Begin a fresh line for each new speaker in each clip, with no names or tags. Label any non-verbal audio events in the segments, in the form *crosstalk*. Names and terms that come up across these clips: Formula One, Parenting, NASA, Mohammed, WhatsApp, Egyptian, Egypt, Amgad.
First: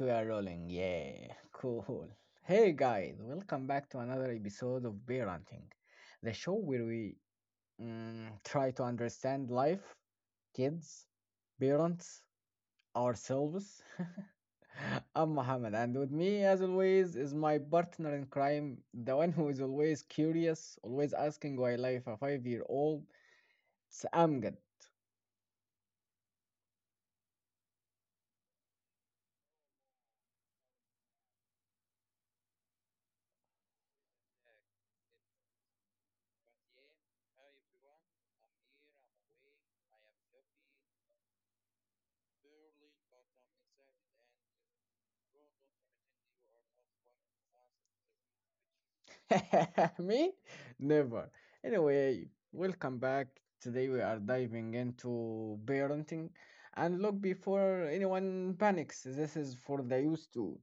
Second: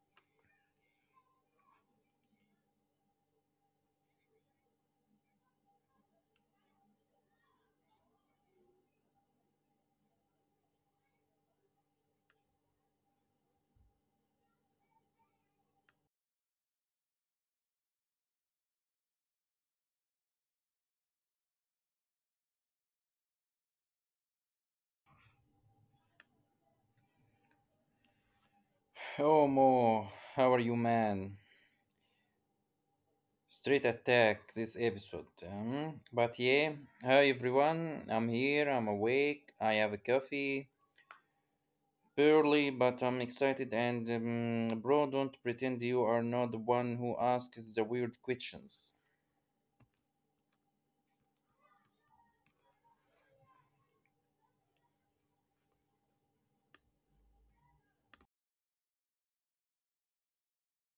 we are rolling. Yeah, cool. Hey guys, welcome back to another episode of Parenting, the show where we try to understand life, kids, parents, ourselves. *laughs* I'm Mohammed, and with me, as always, is my partner in crime, the one who is always curious, always asking why life a five-year-old. It's Amgad.
Oh Mo, how are you, man? Straight attack this episode. But yeah, hi everyone. I'm here. I'm awake. I have a coffee. Barely, but I'm excited. And bro, don't pretend you are not the one who asks the weird questions.
*laughs* Me? Never. Anyway, welcome back. Today we are diving into parenting. And look, before anyone panics, this is for the youth too.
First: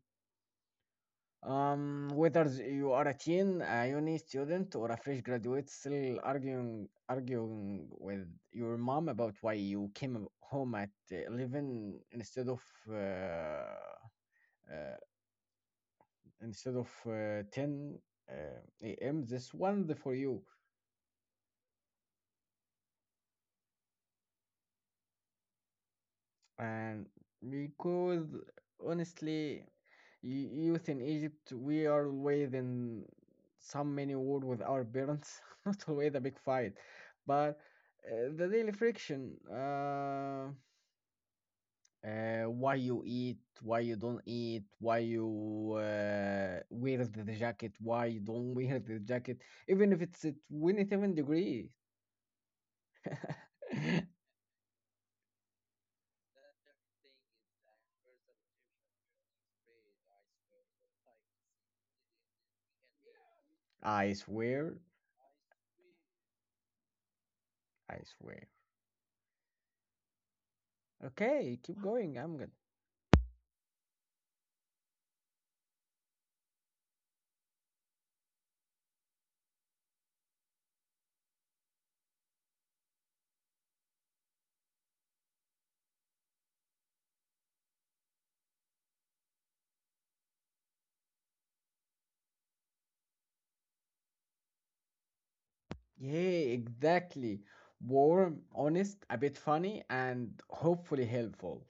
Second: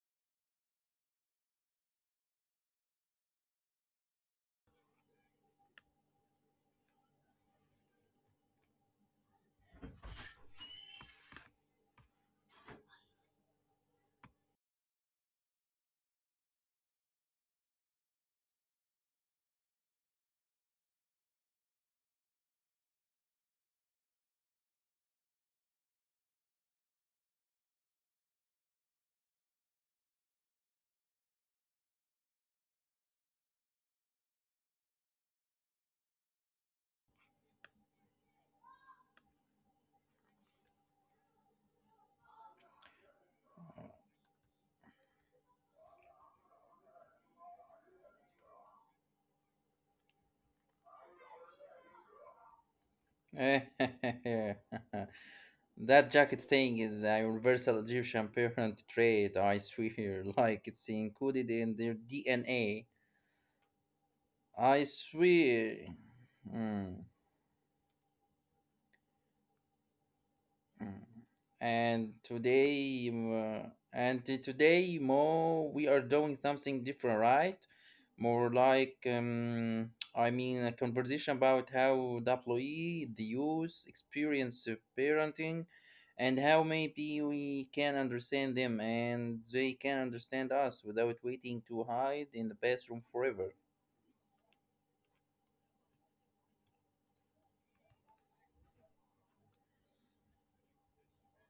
Whether you are a teen, a uni student, or a fresh graduate, still arguing with your mom about why you came home at 11 instead of uh, uh, 10 uh, a.m. This one for you. And because honestly youth in egypt we are always in some many war with our parents *laughs* not always a big fight but the daily friction why you eat, why you don't eat, why you wear the jacket, why you don't *laughs* wear the jacket even if it's at 27 degree
*laughs* That
*laughs*
jacket thing is a universal Egyptian parent trait. I swear, *laughs* like it's included in their DNA.
i
I
swear
swear. Hmm.
I swear
Hmm.
okay keep
and
going I'm good.
today um, uh, and today more, we are doing something different, right? More like, I mean, a conversation about how the youth experience parenting, and how maybe we can understand them and they can understand us without waiting to hide in the bathroom forever.
Yeah, exactly. Warm, honest, a bit funny, and hopefully helpful.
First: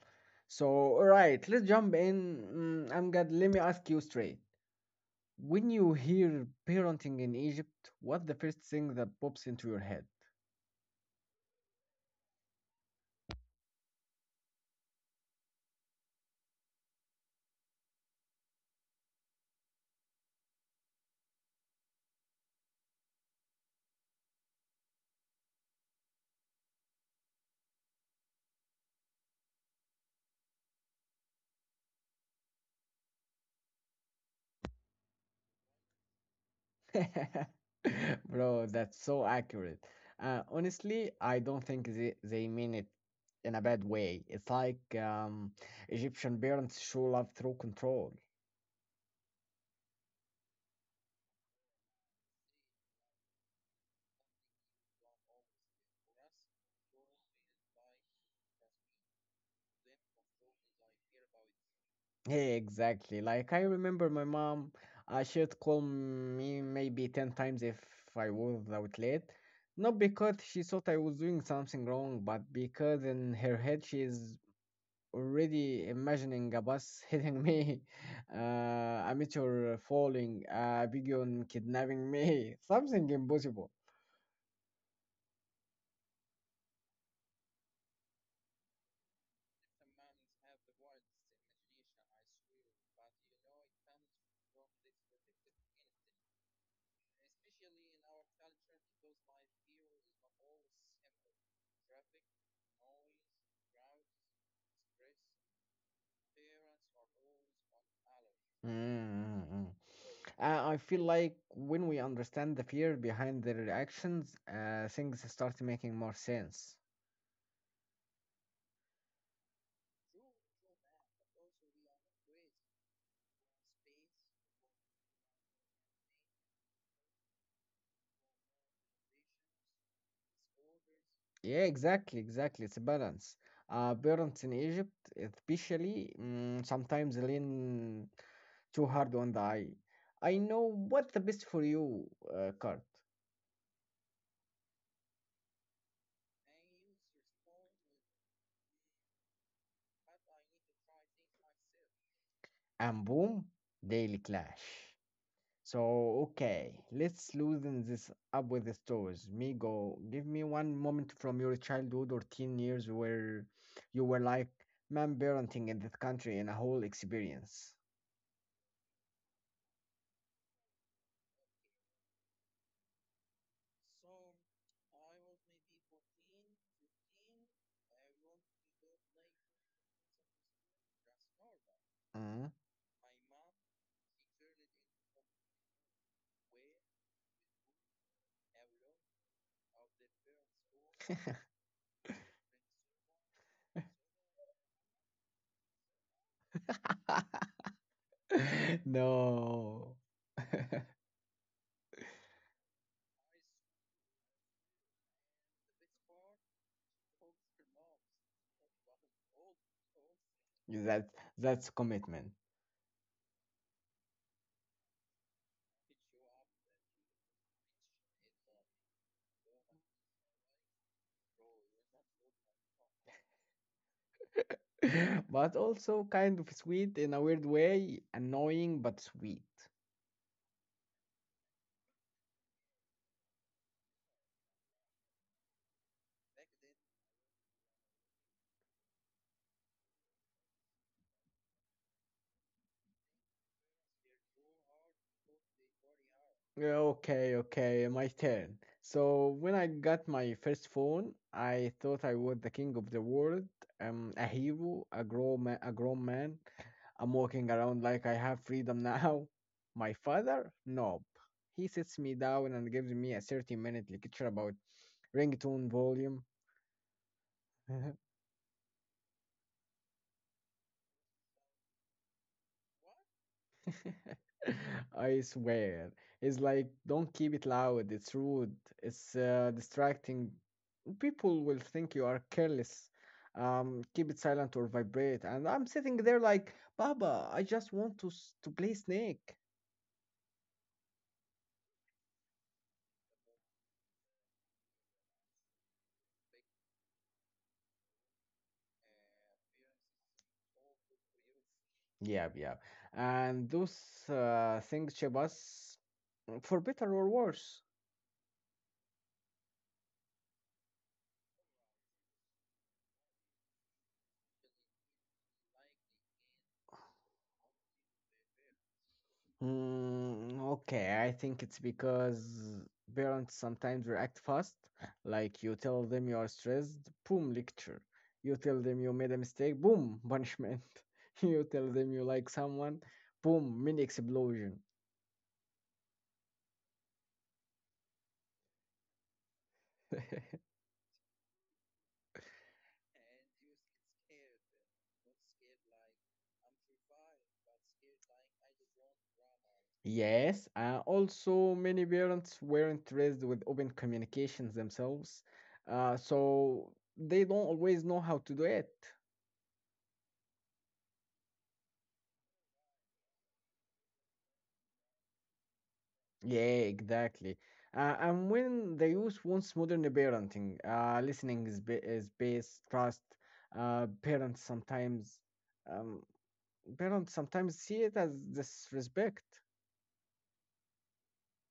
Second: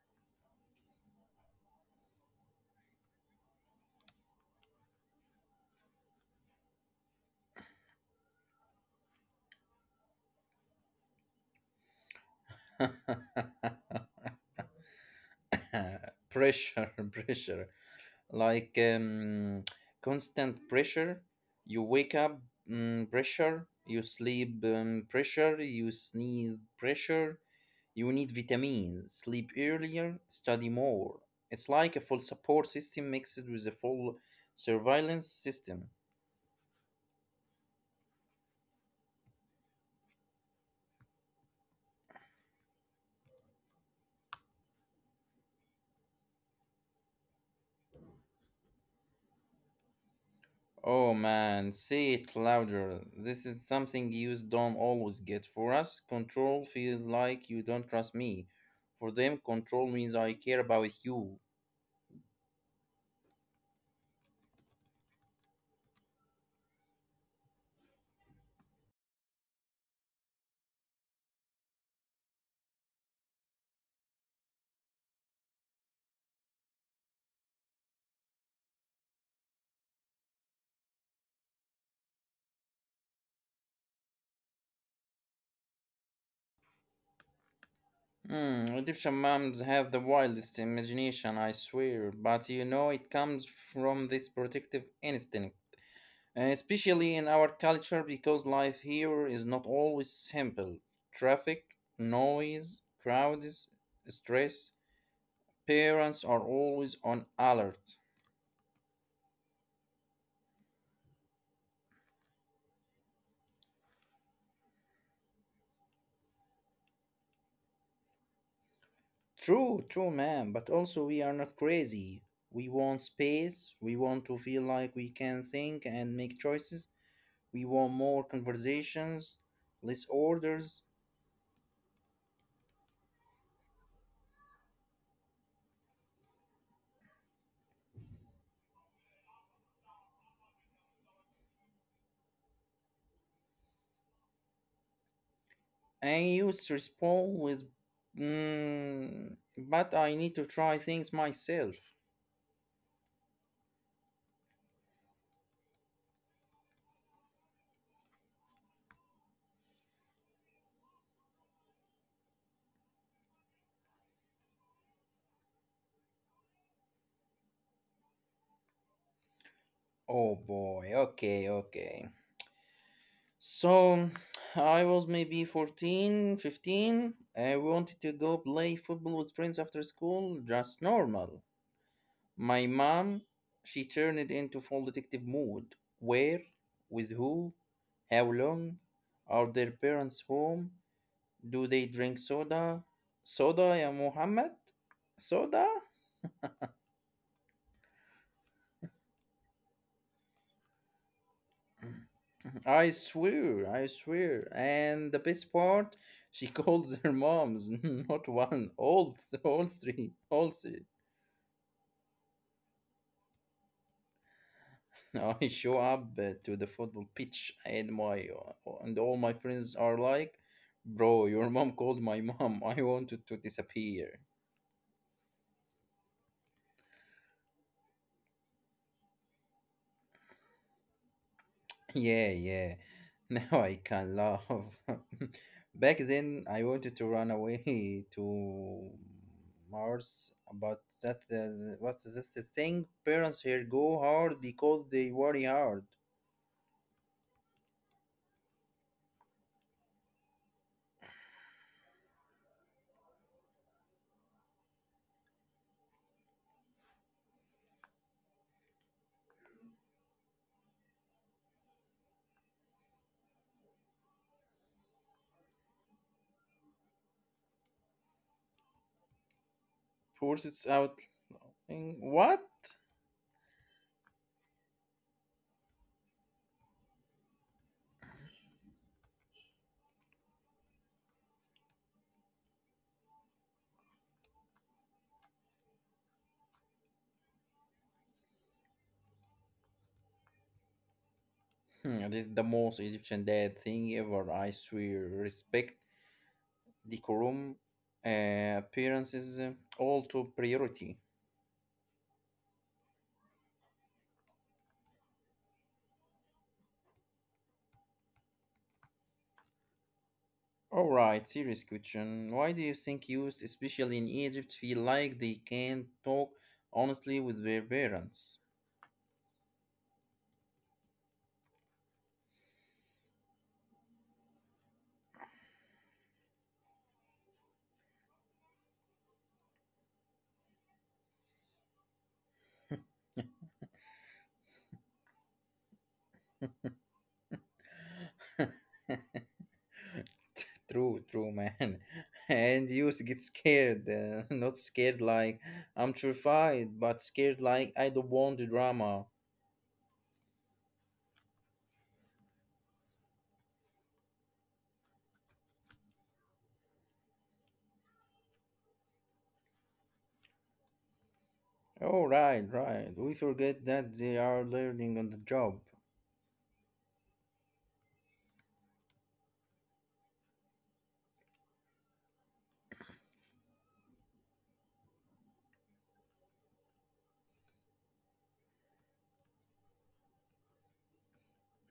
So, all right, let's jump in. Mm, I'm glad. Let me ask you straight. When you hear parenting in Egypt, what's the first thing that pops into your head?
*laughs* Pressure. *laughs* Pressure, like constant pressure. You wake up, pressure. You sleep, pressure. You sneeze, pressure. You need vitamins, sleep earlier, study more. It's like a full support system mixed with a full surveillance system.
*laughs* Bro, that's so accurate. Honestly, I don't think they mean it in a bad way. It's like Egyptian parents show love through control.
Oh man, say it louder. This is something you don't always get. For us, control feels like you don't trust me. For them, control means I care about you.
Yeah, exactly. Like I remember my mom, she'd call me maybe 10 times if I was out late. Not because she thought I was doing something wrong, but because in her head she's already imagining a bus hitting me, *laughs* a meteor falling, a pigeon kidnapping me, *laughs* something impossible.
Hmm. Egyptian moms have the wildest imagination, I swear, but you know it comes from this protective instinct, especially in our culture because life here is not always simple. Traffic, noise, crowds, stress, parents are always on alert.
Mm-hmm. I feel like when we understand the fear behind the reactions, things start making more sense.
True, true, ma'am, but also, we are not crazy. We want space, we want to feel like we can think and make choices. We want more conversations, less orders.
Yeah, exactly, exactly. It's a balance. Parents in Egypt, especially, sometimes lean too hard on the eye. I know what the best for you card,
I used to respond with, but I need to try things myself.
and boom, daily clash. So okay, let's loosen this up with the stores. Migo, give me one moment from your childhood or teen years where you were like man, parenting in this country and a whole experience.
Oh boy, okay, okay. So I was maybe 14, 15. I wanted to go play football with friends after school, just normal. My
Mm.
mom, she turned it into full detective mode. Where? With who? How long? Are their parents home? Do they drink soda? Soda, ya Muhammad? Soda?
*laughs* No. *laughs*
I swear, I swear. And the best part, she *laughs* calls her moms, *laughs* not one, all three, all three.
That that's commitment.
I show up to the football pitch, and my and all my friends are like, "Bro, your mom called my mom. I wanted to disappear."
*laughs* But also kind of sweet in a weird way, annoying but sweet.
Yeah, yeah. *laughs* Now I can laugh. *laughs* Back then, I wanted to run away *laughs* to Mars, but what's this, the thing? Parents here go hard because they worry hard.
Yeah, okay, okay, my turn. So when I got my first phone, I thought I was the king of the world, a hero, a grown man, a grown man. I'm walking around like I have freedom *laughs* now. My father? Nope. He sits me down and gives me a 30-minute lecture about ringtone volume. *laughs*
Forces out. Thing. What?
*laughs* I swear. It's like, don't keep it loud. It's rude. It's distracting. People will think you are careless. Keep it silent or vibrate. And I'm sitting there like, Baba, I just want to to play Snake.
Hmm, this the most Egyptian dad thing ever. I swear. Respect, decorum, appearances, all to priority.
Yeah, yeah. And those things shape us for better or worse.
Alright, serious question. Why do you think youth, especially in Egypt, feel like they can't talk honestly with their parents?
Mm, okay, I think it's because parents sometimes react fast. Like you tell them you are stressed, boom, lecture. You tell them you made a mistake, boom, punishment. *laughs* You tell them you like someone, boom, mini explosion. *laughs*
True, true, man. *laughs* And youth get scared, *laughs* not scared like I'm terrified, but scared like I don't want the drama.
Yes, also many parents weren't raised with open communications themselves, so they don't always know how to do it.
Oh, right, right. We forget that they are learning on the job.
Yeah, exactly. And when the youth wants modern parenting, listening is is base, trust. Parents sometimes, um, see it as disrespect.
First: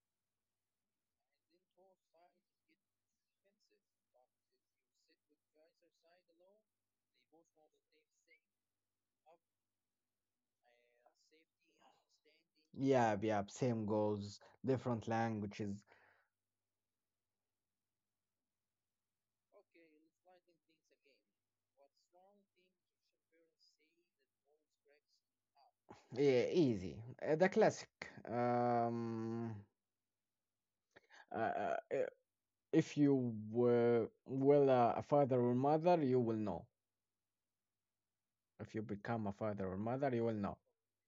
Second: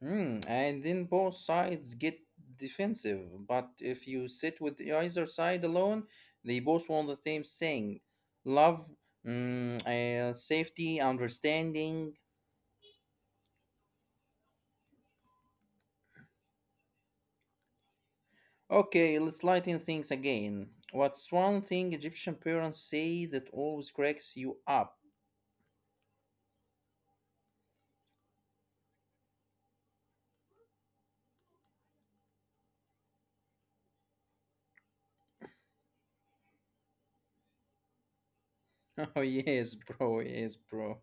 And then both sides get defensive. But if you sit with either side alone, they both want the same thing: love, safety, understanding.
Yeah, yeah, same goals, different languages.
Okay, let's lighten things again. What's one thing Egyptian parents say that always cracks you up?
Yeah, easy. The classic. Um, uh, uh, if you were well a father or mother, you will know. If you
*laughs* Oh,
become a father or
yes,
mother,
bro,
you will know.
yes, bro.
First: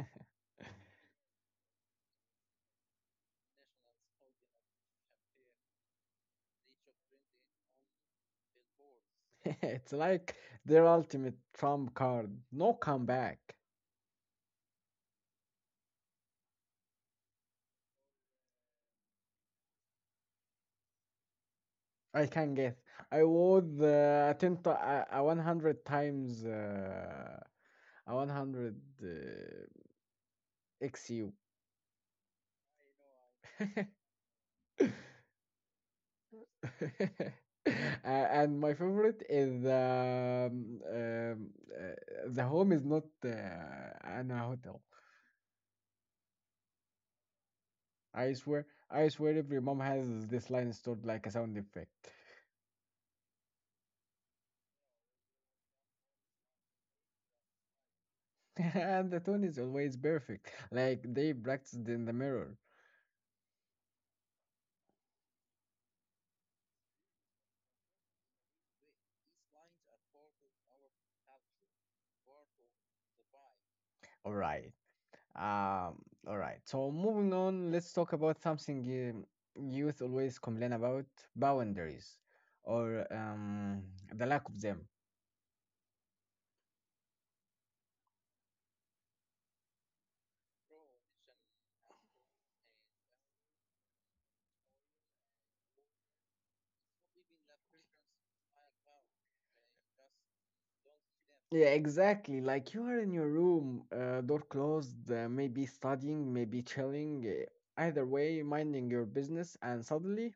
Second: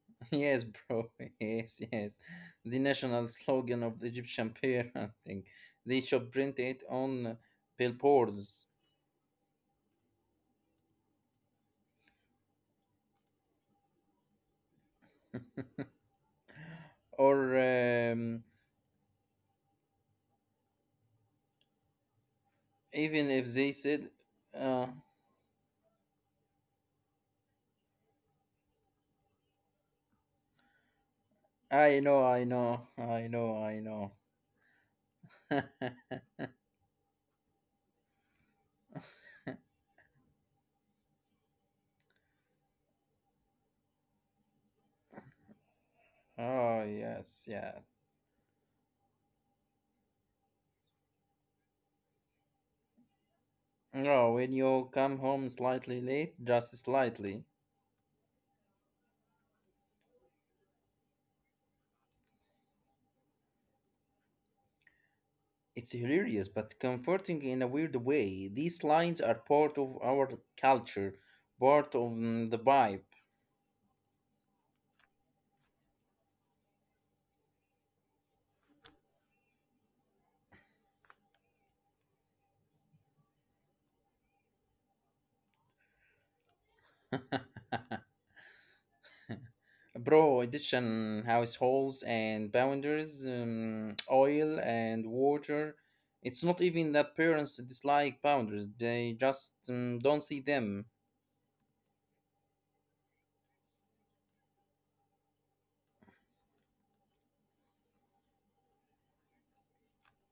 *laughs* Yes, bro, *laughs* yes, yes. The national slogan of the Egyptian *laughs* parenting. They should print it on billboards.
*laughs* It's like their ultimate trump card. No comeback.
Or
I can guess. I
even if
would
they said,
attempt
uh,
a 100 times a 100 uh, XU. *laughs*
"I know, I know, I know, I know." *laughs*
Uh, and my favorite is uh, the home is not an hotel.
Oh yes, yeah.
I swear, every mom has this line stored like a sound effect.
No, when you come home slightly late, just slightly,
*laughs* And the tone is always perfect, like they practiced in the mirror.
it's hilarious but comforting in a weird way. These lines are part of our culture, part of the vibe.
All right. Um, all right. So moving on, let's talk about something youth always complain about: boundaries, or the lack of them.
*laughs* Bro, Egyptian households and boundaries, oil and water. It's not even that parents dislike boundaries, they just don't see them.
Yeah, exactly. Like you are in your room, door closed, maybe studying, maybe chilling, either way, minding your business, and suddenly,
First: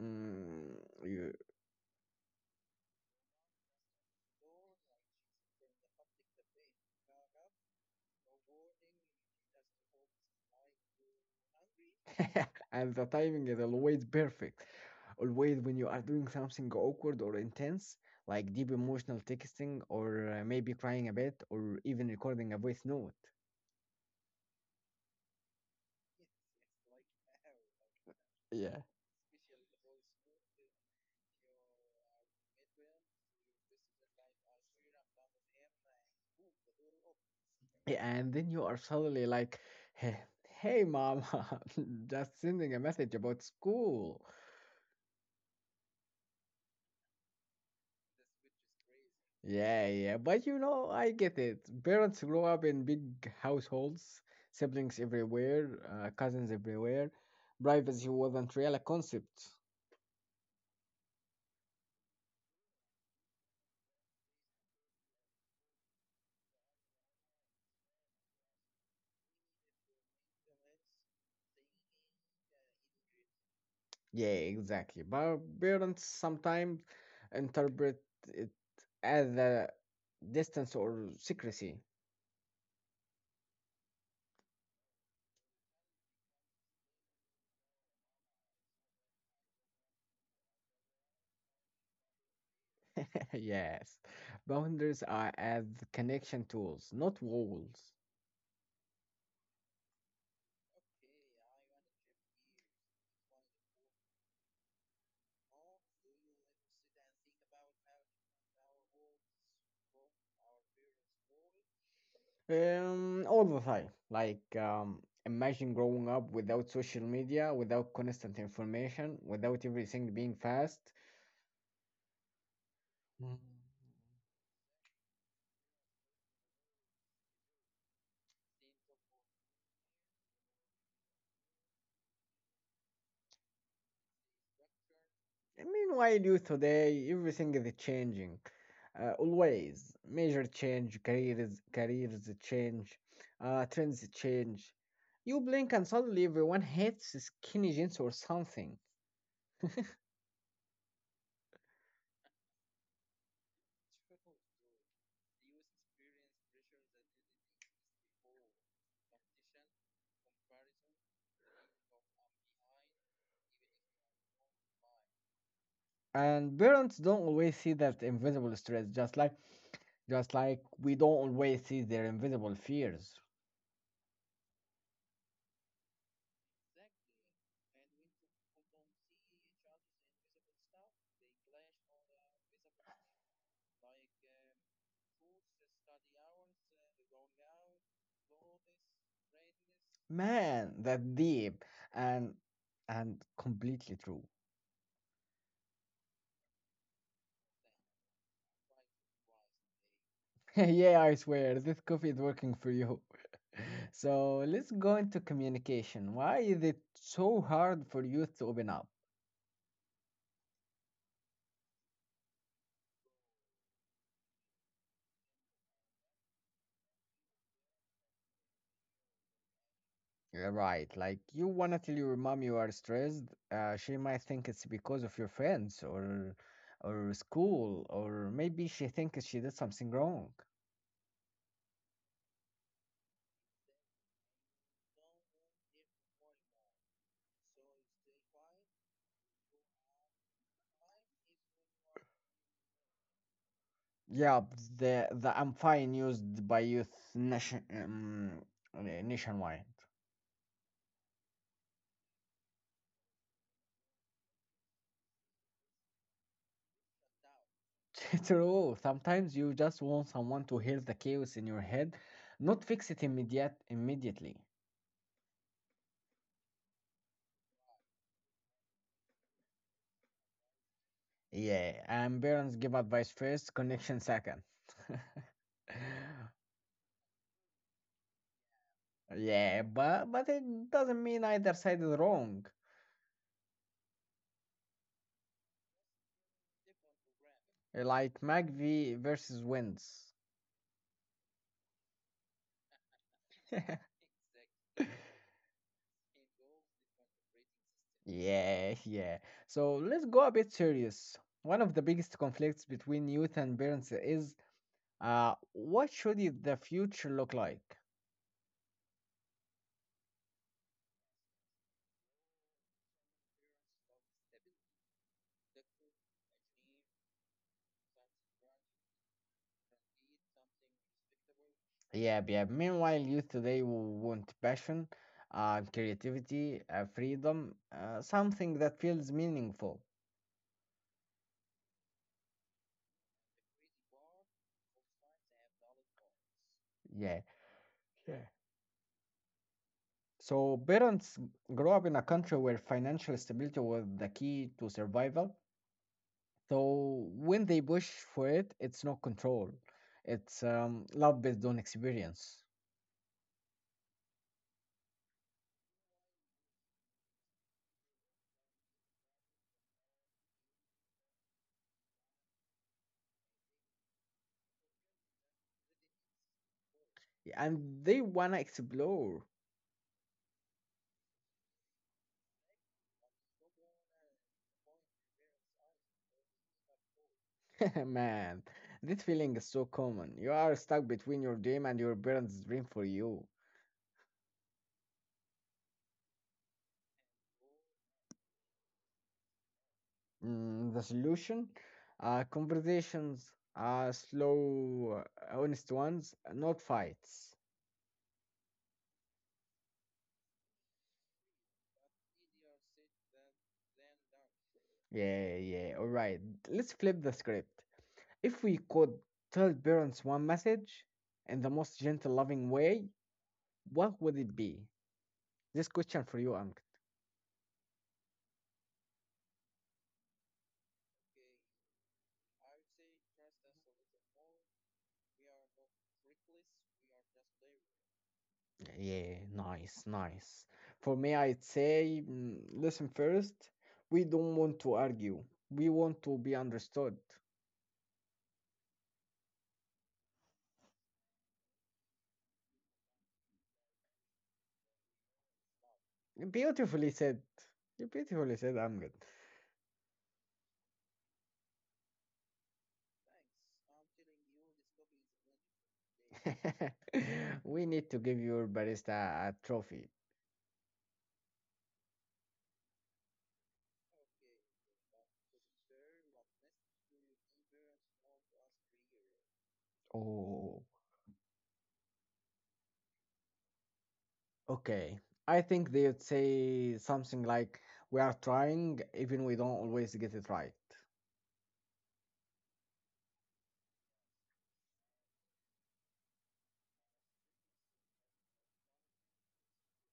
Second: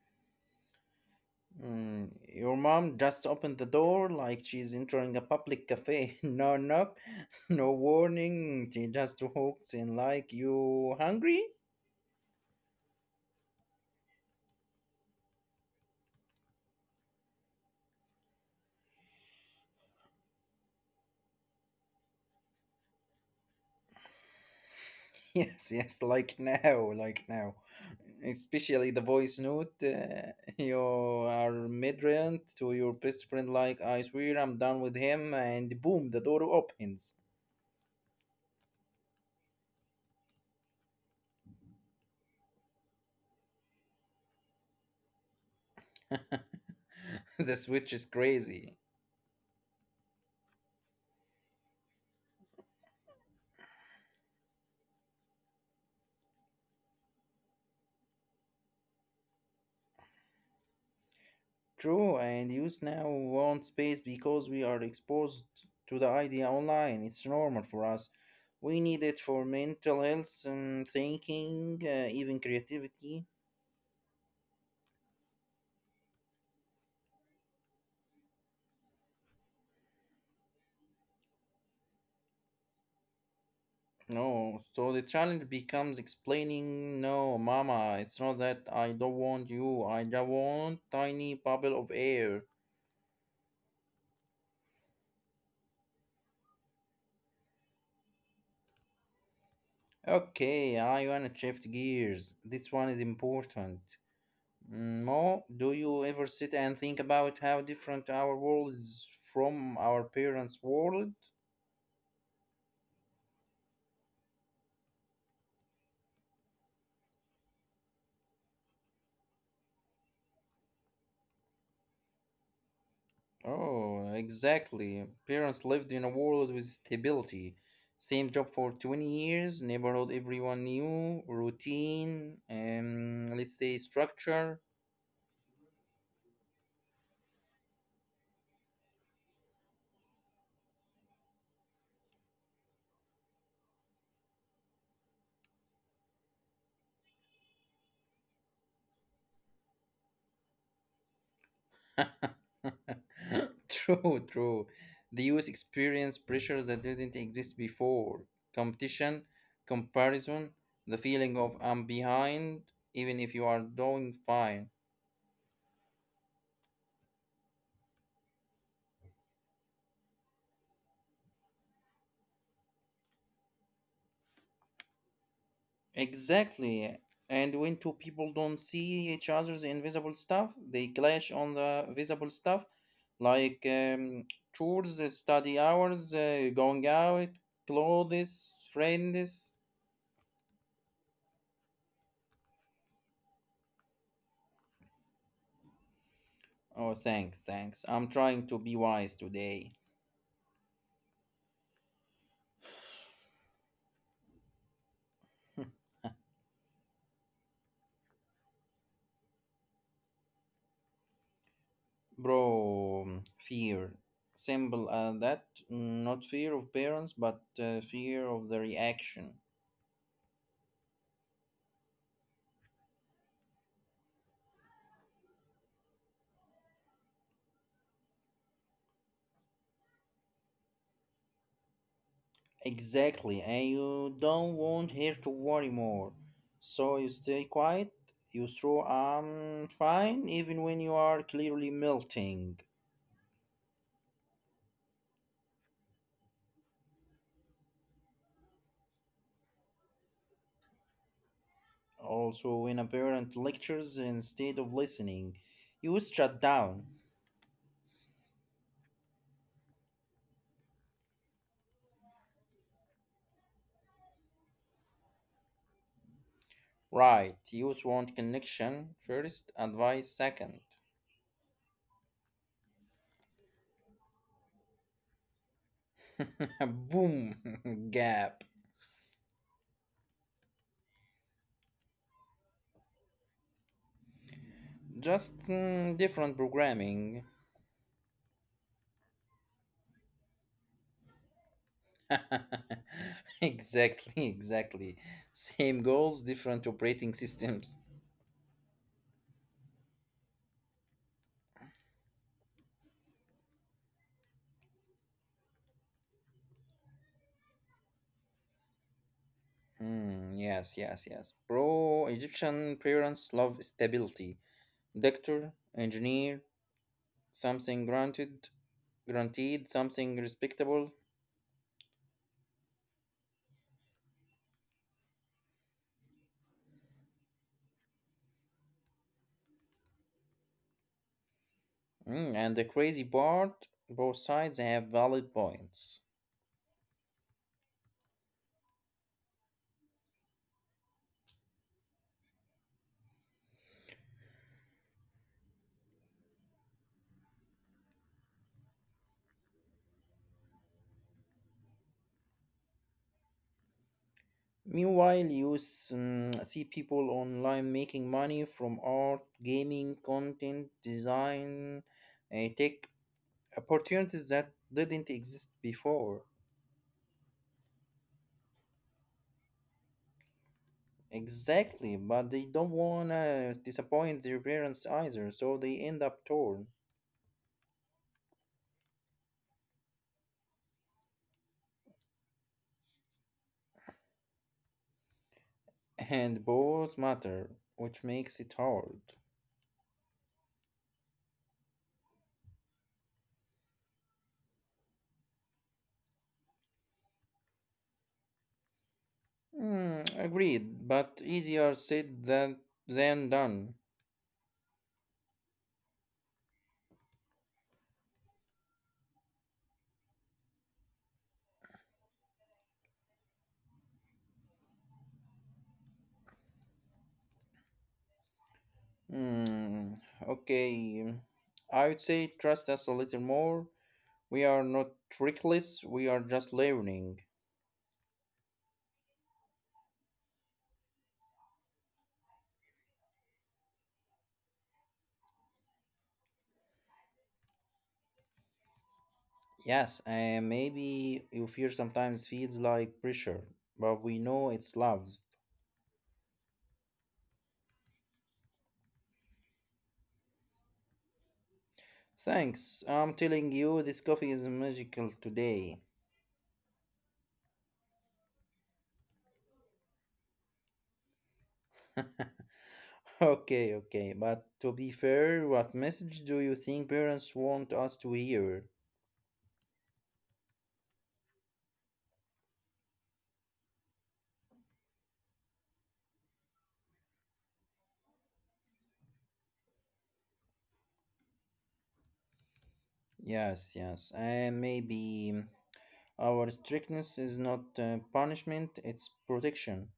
mm, you
Mm, your mom just opened the door like she's entering a public cafe. *laughs* No knock, *laughs* no warning. She just walks in like, you hungry?
*laughs* and the timing is always perfect. Always when you are doing something awkward or intense, like deep emotional texting, or maybe crying a bit, or even recording a voice note.
*laughs* Yes, yes, like now, like now.
Yeah.
Especially the voice note. You are midrand to your best friend, like, I swear I'm done with him, and boom, the door opens.
Yeah, and then you are suddenly like, hey, hey mama, *laughs* just sending a message about school.
*laughs* The switch is crazy.
Yeah, yeah, but you know, I get it. Parents grow up in big households, siblings everywhere, cousins everywhere. Privacy wasn't really a concept.
True, and youth now want space because we are exposed to the idea online. It's normal for us. We need it for mental health and thinking, even creativity.
Yeah, exactly. But parents sometimes interpret it as a distance or secrecy.
No, so the challenge becomes explaining, no, mama, it's not that I don't want you, I just want tiny bubble of air.
*laughs* Yes. Boundaries are as connection tools, not walls.
Okay, I wanna shift gears. This one is important. Mo, do you ever sit and think about how different our world is from our parents' world?
All the time. Like, imagine growing up without social media, without constant information, without everything being fast.
Oh, exactly. Parents lived in a world with stability. Same job for 20 years, neighborhood everyone knew, routine, let's say, structure.
I mean, why do today everything is changing? Always major change, careers change, trends change. You blink and suddenly everyone hates skinny jeans or something.
*laughs* True, true. The youth experience pressures that didn't exist before. Competition, comparison, the feeling of I'm behind, even if you are doing fine.
And parents don't always see that invisible stress, just like we don't always see their invisible fears.
Exactly. And when two people don't see each other's invisible stuff, they clash on the visible stuff, like chores, study hours, going out, clothes, friends.
Man, that deep and and completely true.
Oh, thanks, thanks. I'm trying to be wise today.
*laughs* Yeah, I swear, this coffee is working for you. *laughs* So let's go into communication. Why is it so hard for you to open up?
Bro, fear. Simple that. Not fear of parents, but fear of the reaction.
Yeah, right, like you wanna tell your mom you are stressed. She might think it's because of your friends or school, or maybe she thinks she did something wrong.
Exactly, and you don't want her to worry more. So you stay quiet, you throw I'm fine even when you are clearly melting.
Yeah, the I'm fine used by youth nation nationwide.
Also, when a parent lectures instead of listening, you shut down.
*laughs* True. Sometimes you just want someone to hear the chaos in your head, not fix it immediately.
Right, youth want connection first, advice second.
Yeah, and parents give advice first, connection second. *laughs*
*laughs* Boom, *laughs* gap.
Yeah, but it doesn't mean either side is wrong.
Just different programming.
Like McVie versus Wins. *laughs*
*laughs* Exactly, *laughs* exactly. Same goals, different operating systems.
Yeah, yeah. So let's go a bit serious. One of the biggest conflicts between youth and parents is what should the future look like?
Hmm, yes, yes, yes. Pro Egyptian parents love stability. Doctor, engineer, something granted, guaranteed, something respectable.
Yeah, yeah. Meanwhile, youth today will want passion, creativity, freedom, something that feels meaningful.
Hmm, and the crazy part, both sides have valid points.
Yeah. Yeah. So parents grow up in a country where financial stability was the key to survival. So when they push for it, it's not control. It's love based on experience,
Meanwhile, you see people online making money from art, gaming, content, design, tech, opportunities that didn't exist before.
and they wanna explore.
Exactly, but they don't wanna disappoint their parents either, so they end up torn.
*laughs* Man, this feeling is so common. You are stuck between your dream and your parents' dream for you.
And both matter, which makes it hard.
Mm, the solution? Conversations, slow, honest ones, not fights.
Hmm, agreed, but easier said than done.
Yeah, yeah, all right. Let's flip the script. If we could tell parents one message in the most gentle, loving way, what would it be? This question for you, Amr.
Hmm, okay. I would say trust us a little more. We are not reckless, we are just learning.
Yeah, nice, nice. For me, I'd say, listen first, we don't want to argue. We want to be understood.
Yes, and maybe your fear sometimes feels like pressure, but we know it's love.
Beautifully said. You beautifully said, I'm good.
Thanks, I'm telling you, this coffee is magical today.
*laughs* We need to give your barista a trophy.
*laughs* Okay, okay, but to be fair, what message do you think parents want us to hear?
Oh, okay. I think they'd say something like, we are trying, even we don't always get it right.
Yes, yes, and maybe our strictness is not punishment, it's protection.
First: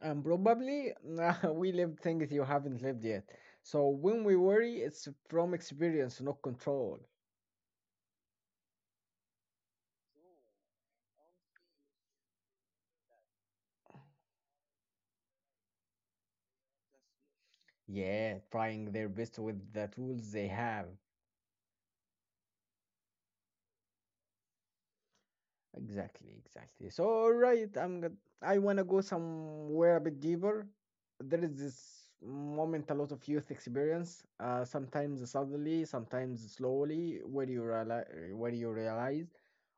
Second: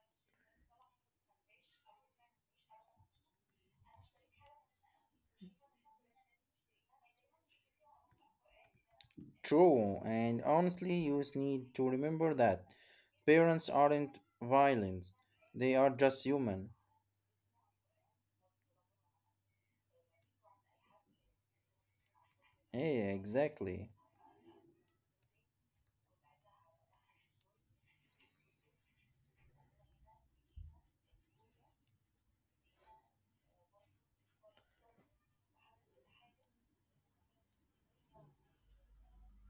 And probably *laughs* we live things you haven't lived yet. So when we worry, it's from experience, not control.
True, and honestly, you need to remember that parents aren't violent, they are just human.
Yeah, trying their best with the tools they have.
Yeah, exactly.
Exactly, exactly. So, all right, I wanna go somewhere a bit deeper. There is this moment a lot of youth experience, sometimes suddenly, sometimes slowly, where you realize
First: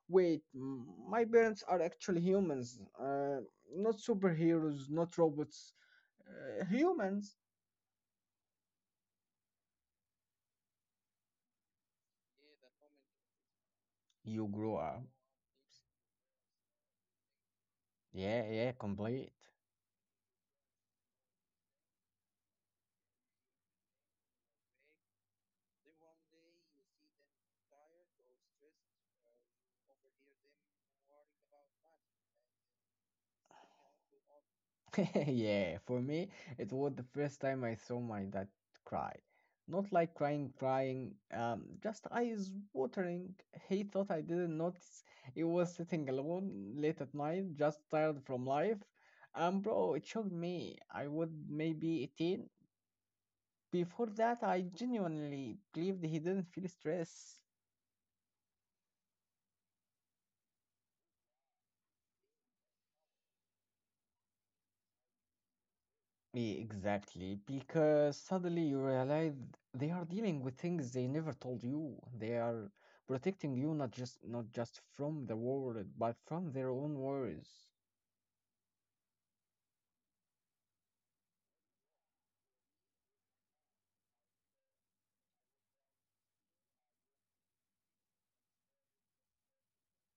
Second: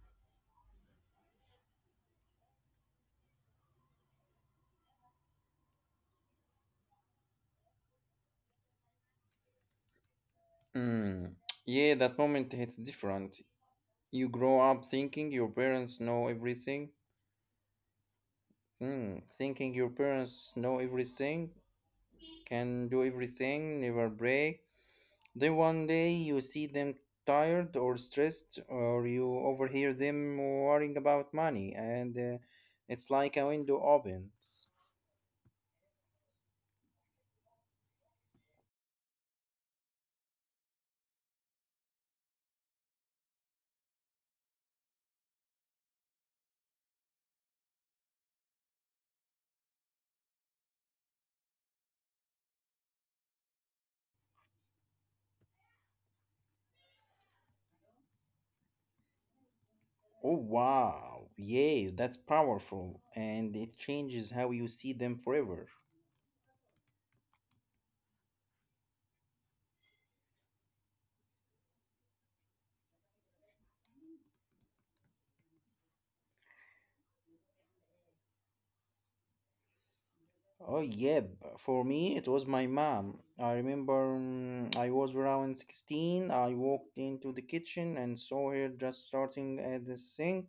wait, my parents are actually humans, not superheroes, not robots. Humans.
Mm. Yeah, that moment hits different. You
You
grow
grow
up
up.
thinking your parents know everything.
Yeah, yeah,
Mm.
complete.
Thinking your parents know everything, can do everything, never break. Then one day you see them tired or stressed, or you overhear them worrying about money, and it's like a window opens.
*laughs* Yeah, for me, it was the first time I saw my dad cry. Not like crying, crying, just eyes watering. He thought I didn't notice. He was sitting alone late at night, just tired from life. Bro, it shocked me. I was maybe 18. Before that, I genuinely believed he didn't feel stress.
Oh, wow. Yeah, that's powerful. And it changes how you see them forever.
Exactly, because suddenly you realize they are dealing with things they never told you. They are protecting you not just from the world, but from their own worries.
Oh, yeah. For me, it was my mom. I remember, I was around 16. I walked into the kitchen and saw her just starting at the sink,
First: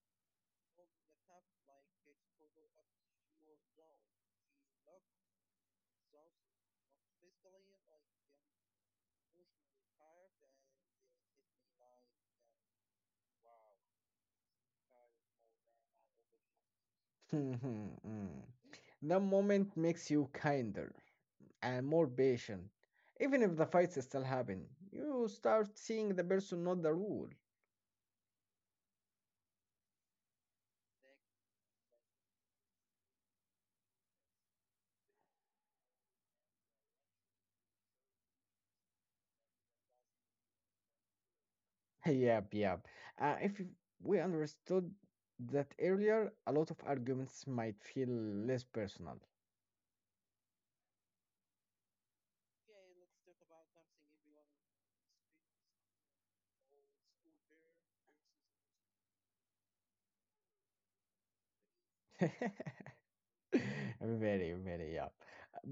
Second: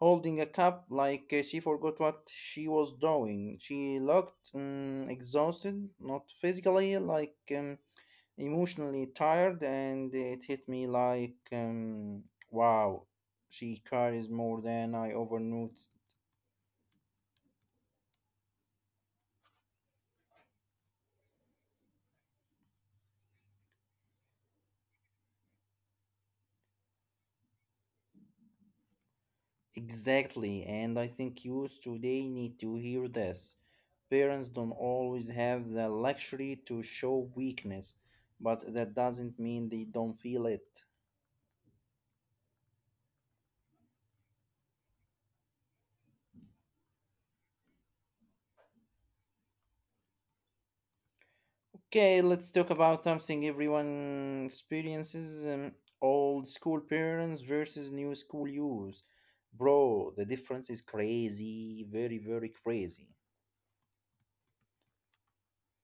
holding a cup like, she forgot what she was doing. She looked exhausted, not physically, like emotionally tired, and it hit me like, wow, she carries more than I ever noticed.
*laughs* Mm. The moment makes you kinder and more patient. Even if the fights still happen, you start seeing the person, not the rule.
Exactly, and I think youth today need to hear this. Parents don't always have the luxury to show weakness, but that doesn't mean they don't feel it.
*laughs* Yep, yep. If you- We understood that earlier, a lot of arguments might feel less personal.
Okay, let's talk about something everyone experiences: old school parents versus new school use. Bro, the difference is crazy, very, very
*laughs*
crazy.
Very, very, yeah.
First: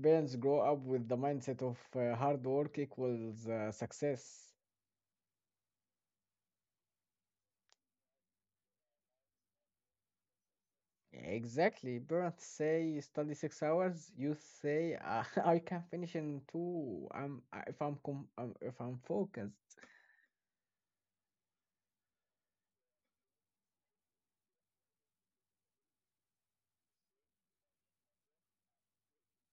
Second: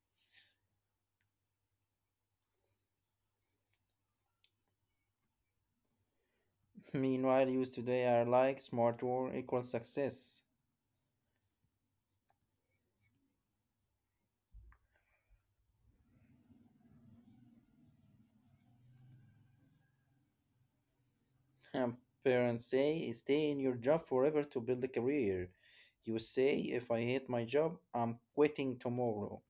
Parents grow up with the mindset of hard work equals success.
*laughs* Meanwhile, youth today are like smart work equals success. *laughs*
Exactly. Parents say study 6 hours. You say *laughs* I can finish in two. If I'm if I'm focused.
Um, Parents say stay in your job forever to build a career. You say if I hate my job, I'm quitting tomorrow.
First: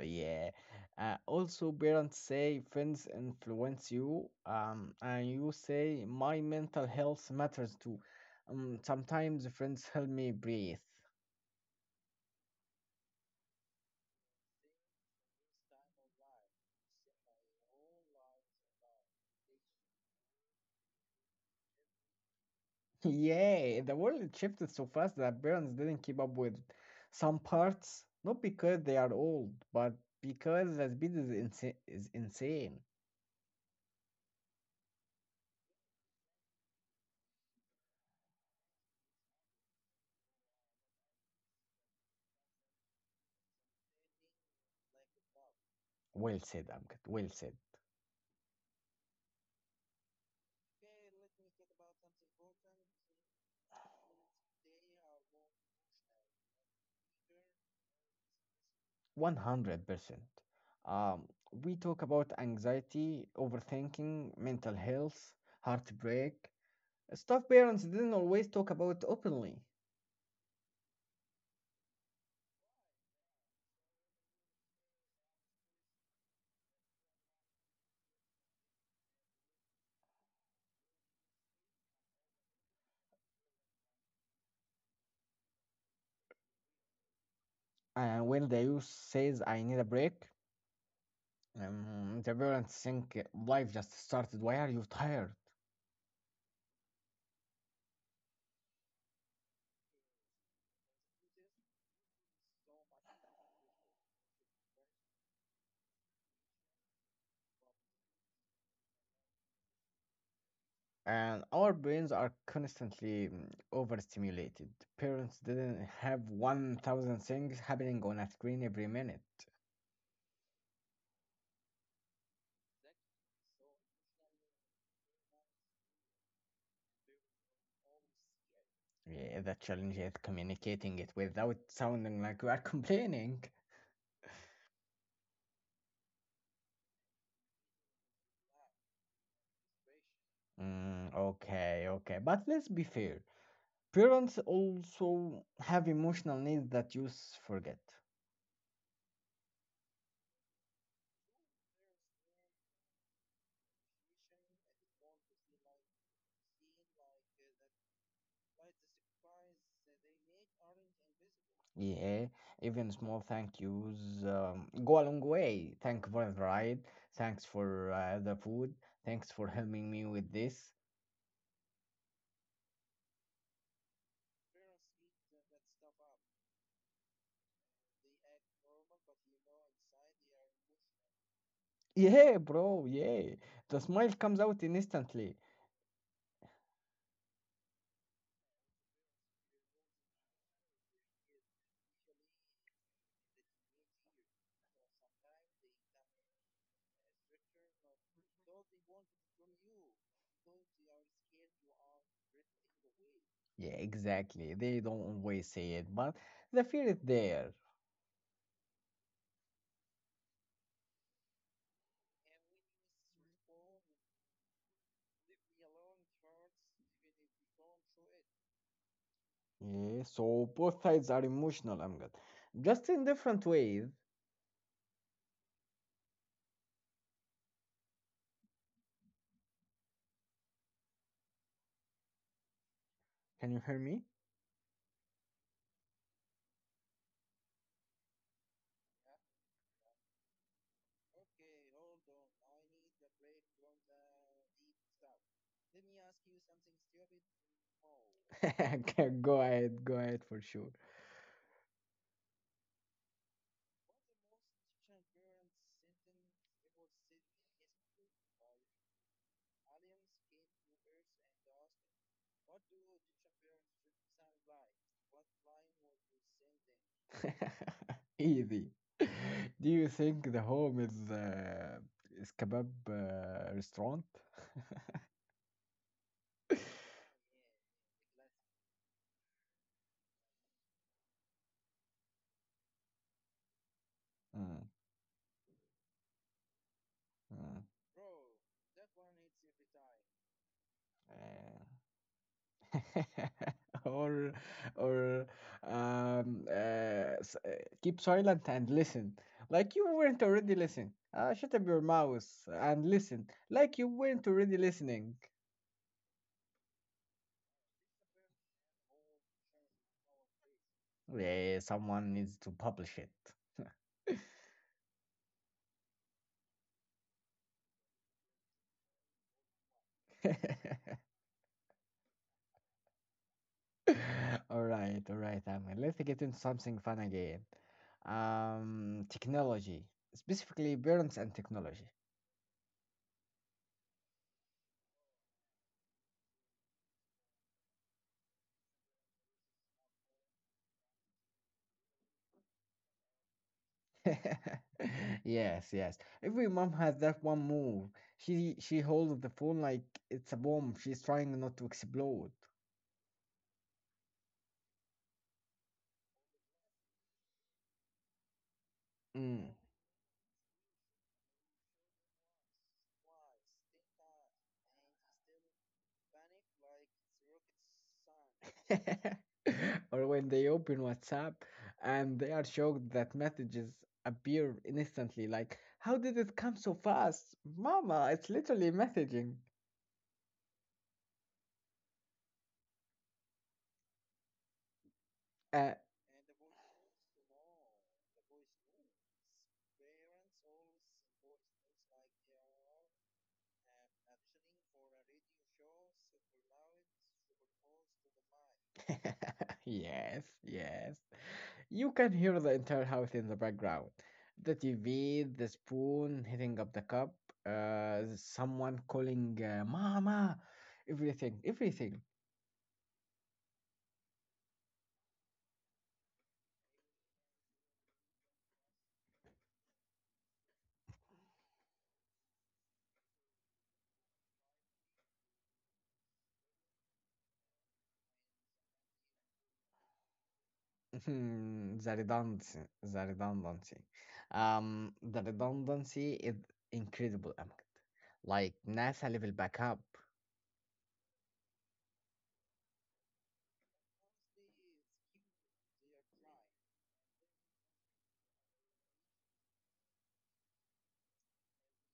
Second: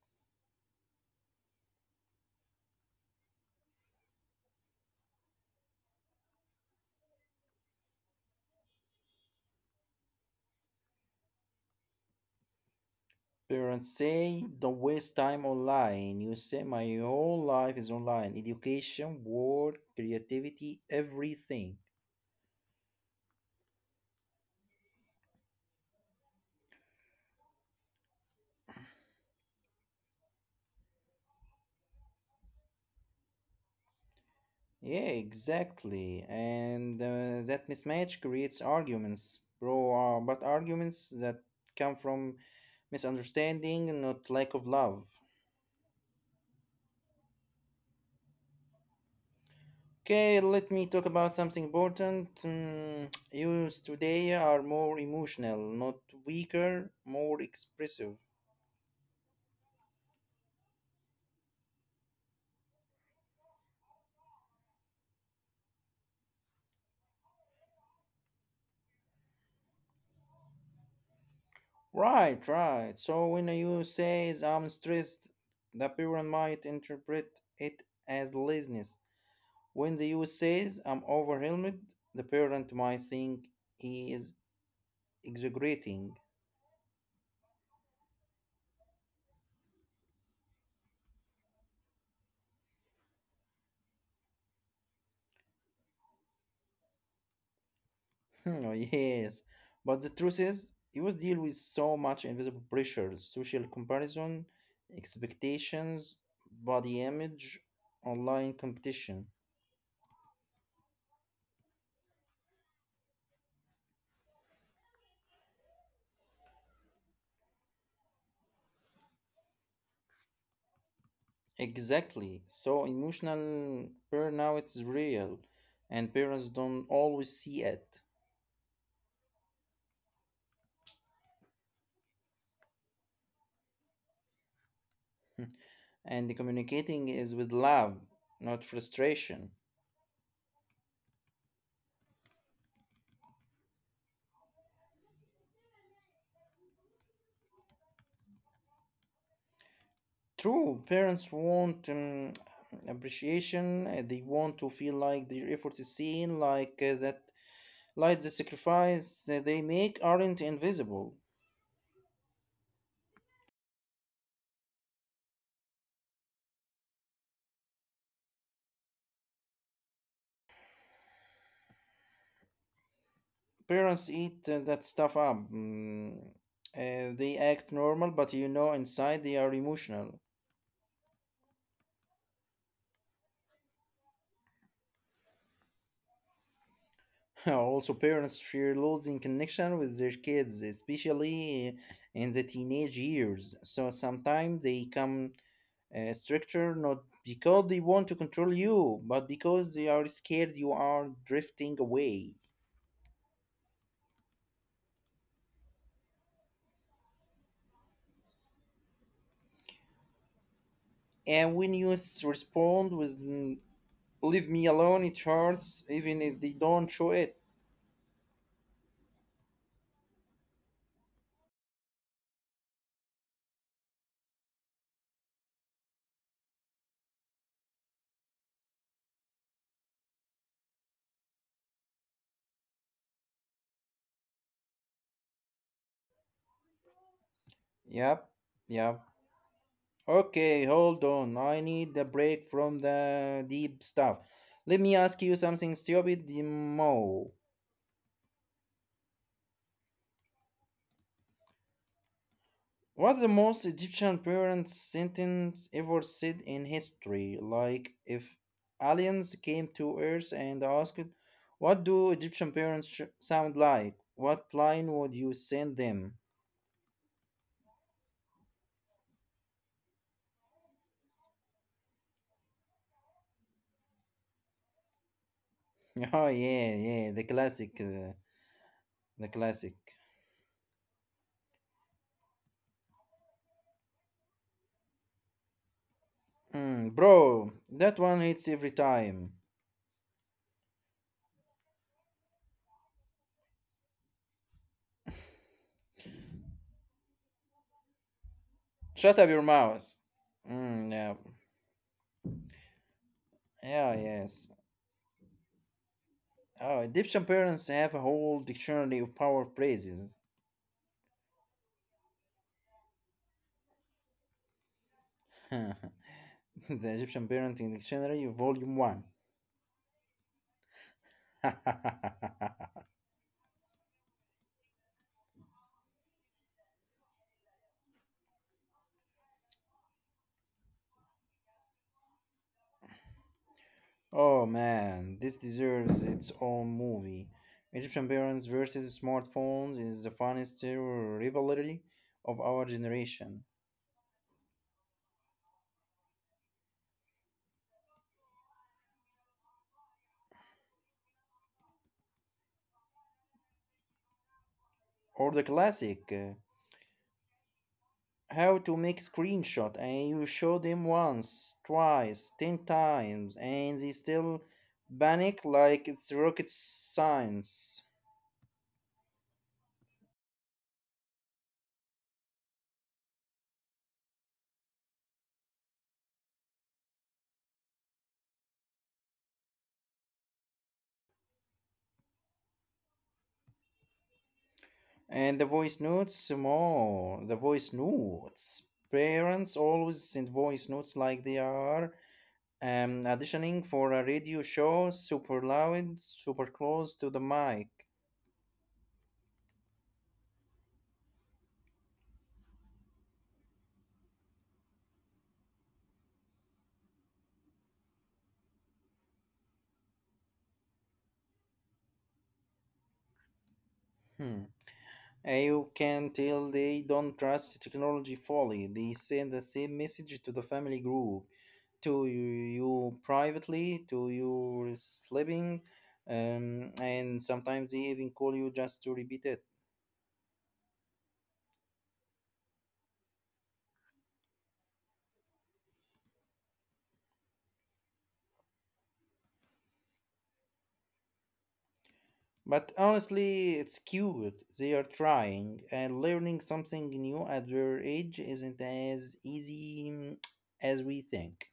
Yeah. Also, parents say friends influence you, and you say my mental health matters too. Sometimes friends help me breathe. *laughs*
Parents say don't waste time online. You say my whole life is online. Education, work, creativity, everything.
Yeah, the world shifted so fast that parents didn't keep up with some parts, not because they are old, but because the speed is, is insane.
Yeah, exactly. And that mismatch creates arguments, bro. But arguments that come from misunderstanding, not lack of love.
Well said, Amgad. Well said.
Okay, let me talk about something important. *tsk* Youths today are more emotional, not weaker, more expressive.
100%. Um, we talk about anxiety, overthinking, mental health, heartbreak, stuff parents didn't always talk about openly.
Right, right. So when you say I'm stressed, the parent might interpret it as laziness. When the youth says I'm overwhelmed, the parent might think he is exaggerating. *laughs*
And when the youth says, I need a break, the parents think life just started. Why are you tired?
Oh, yes. But the truth is, you deal with so much invisible pressure, social comparison, expectations, body image, online competition.
And our brains are constantly overstimulated. Parents didn't have 1,000 things happening on a screen every minute.
Exactly. So emotional burnout is real, and parents don't always see it.
Yeah, the challenge is communicating it without sounding like we are *laughs* complaining.
And the communicating is with love, not frustration.
Mm, okay, okay. But let's be fair. Parents also have emotional needs that youth forget.
True, parents want appreciation. They want to feel like their effort is seen, like that, like the sacrifice that they make aren't invisible.
Yeah, even small thank yous go a long way. Thank for the ride. Thanks for the food. Thanks for helping me with this.
Parents eat that stuff up. They act normal, but you know inside they are emotional.
Yeah, bro, yeah. The smile comes out instantly.
*laughs* Also, parents fear losing connection with their kids, especially in the teenage years. So sometimes they come stricter, not because they want to control you, but because they are scared you are drifting away.
Yeah, exactly. They don't always say it, but the fear is there.
And when respond with, "Mm, leave me alone," it hurts, even if they don't show it.
Yeah, so both sides are emotional, Amgad. Just in different ways. Can you hear me?
Yep, yep. Okay, hold on. I need a break from the deep stuff. Let me ask you something stupid, Mo.
*laughs* Okay, go ahead for sure.
What's the most Egyptian parent sentence ever said in history? Like, if aliens came to Earth and asked, what do Egyptian parents sound like? What line would you send them?
*laughs* Easy. *laughs* Do you think the home is kebab restaurant?
*laughs* Oh, yeah,
*laughs*
yeah, the classic. The classic.
Mm,
Mm,
mm.
bro, that one hits every time.
Uh, *laughs* or or um, uh, s- uh, keep silent and listen
Shut up your
like you
mouth.
weren't already listening,
Mm, yeah.
shut up your mouth and listen like you
Yeah,
weren't already
yes.
listening.
Oh, Egyptian parents have a whole dictionary of power phrases.
Yeah, someone needs to publish it.
*laughs* *laughs* The Egyptian Parenting Dictionary, Volume 1. *laughs*
*laughs* All right, all right, Ahmed. Let's get into something fun again. Um, technology, specifically parents and technology.
Oh man, this deserves its own movie. Egyptian parents versus smartphones is the funniest rivalry of our generation.
*laughs* Yes, yes. Every mom has that one move. She holds the phone like it's a bomb. She's trying not to explode.
Or the classic, how to make
Mm.
screenshot, and you show them once, twice, ten times, and they still panic like it's rocket science.
*laughs* Or when they open WhatsApp and they are shocked that messages appear instantly, like, how did it come so fast? Mama, it's literally messaging.
And the
Uh,
voice notes more. The voice notes. Parents always send voice notes like they are auditioning for a radio show, super loud, super close to the mic.
*laughs* yes, yes. You can hear the entire house in the background. The TV, the spoon hitting up the cup, someone calling Mama, everything, everything.
Hmm. And you can tell they don't trust technology fully. They send the same message to the family group, to you privately, to you sleeping, and sometimes they even call you just to repeat it.
*laughs* The redundancy, the redundancy. The redundancy is incredible, Ahmed. Like NASA level backup.
But honestly, it's cute. They are trying, and learning something new at their age isn't as easy, as we think.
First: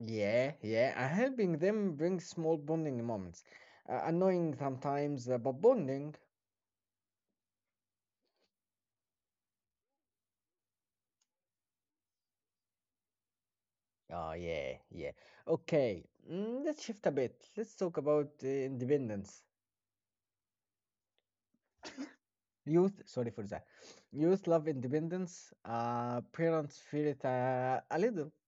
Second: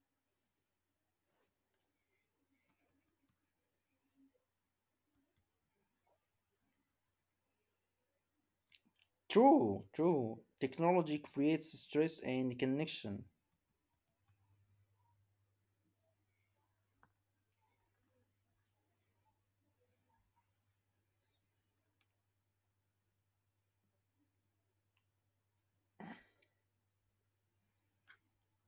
Yeah, yeah. And helping them bring small bonding moments. Annoying sometimes, but bonding.
True, true. Technology creates stress and connection.
Oh, yeah, yeah. Okay, mm, let's shift a bit. Let's talk about independence. Youth, sorry for that. Youth love independence. Parents fear it a little. *laughs*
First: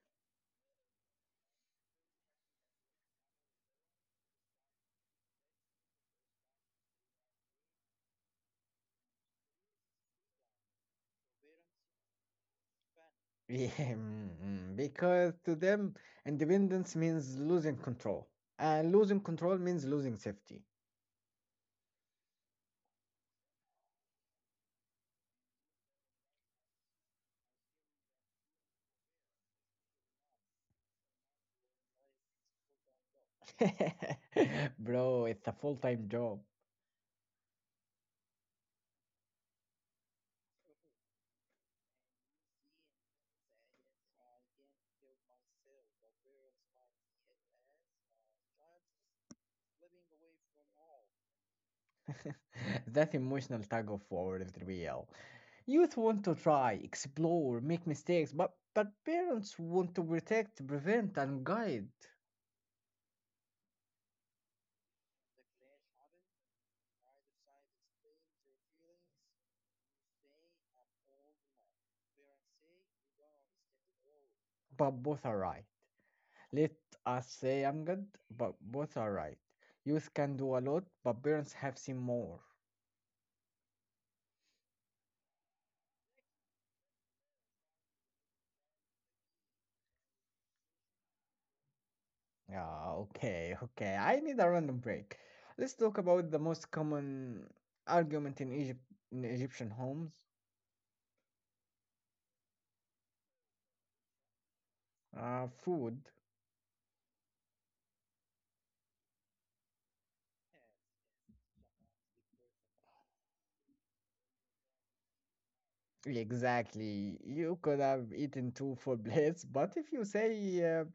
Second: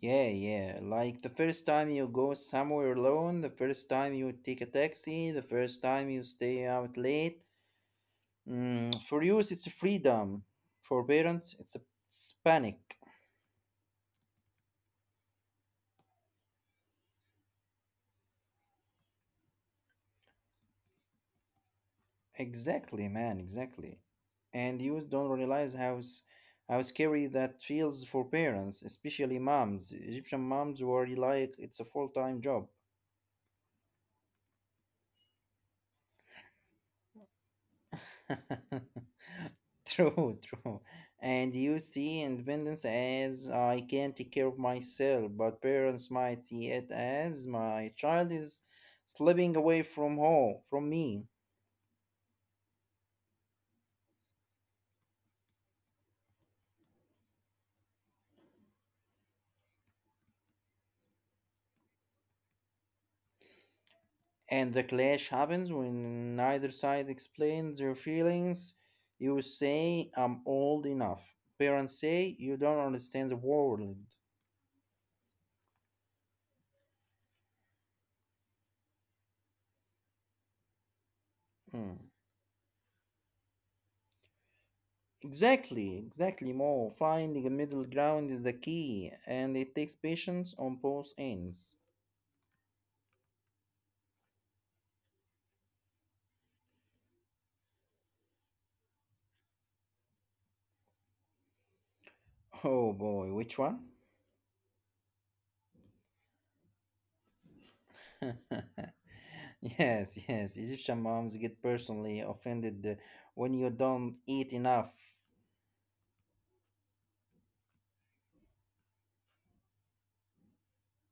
Yeah, yeah. Like the first time you go somewhere alone, the first time you take a taxi, the first time you stay out late. Mm, for youth, it's freedom. For parents, it's a it's panic.
Yeah, mm, mm, because to them, independence means losing control. And losing control means losing safety.
Exactly, man, exactly. And you don't realize how how scary that feels for parents, especially moms. Egyptian moms worry like it's a full-time job.
*laughs* Bro, it's a full-time job.
*laughs* True, true. And you see independence as I can take care of myself, but parents might see it as my child is slipping away from home, from me.
*laughs* That emotional tug of war is real. Youth want to try, explore, make mistakes, but parents want to protect, prevent, and guide.
And the clash happens when neither side explains their feelings. You say, I'm old enough. Parents say, you don't understand the world.
But both are right. Let us say I'm good, but both are right. Youth can do a lot, but parents have seen
Hmm.
more.
Exactly, exactly, Mo. Finding a middle ground is the key, and it takes patience on both ends.
Ah, okay, okay. I need a random break. Let's talk about the most common argument in Egypt, in Egyptian homes.
Oh boy, which one?
Food.
*laughs* Yes, yes, Egyptian moms get personally offended, when you don't eat enough.
Exactly. You could have eaten two full *laughs* plates, but if you say uh,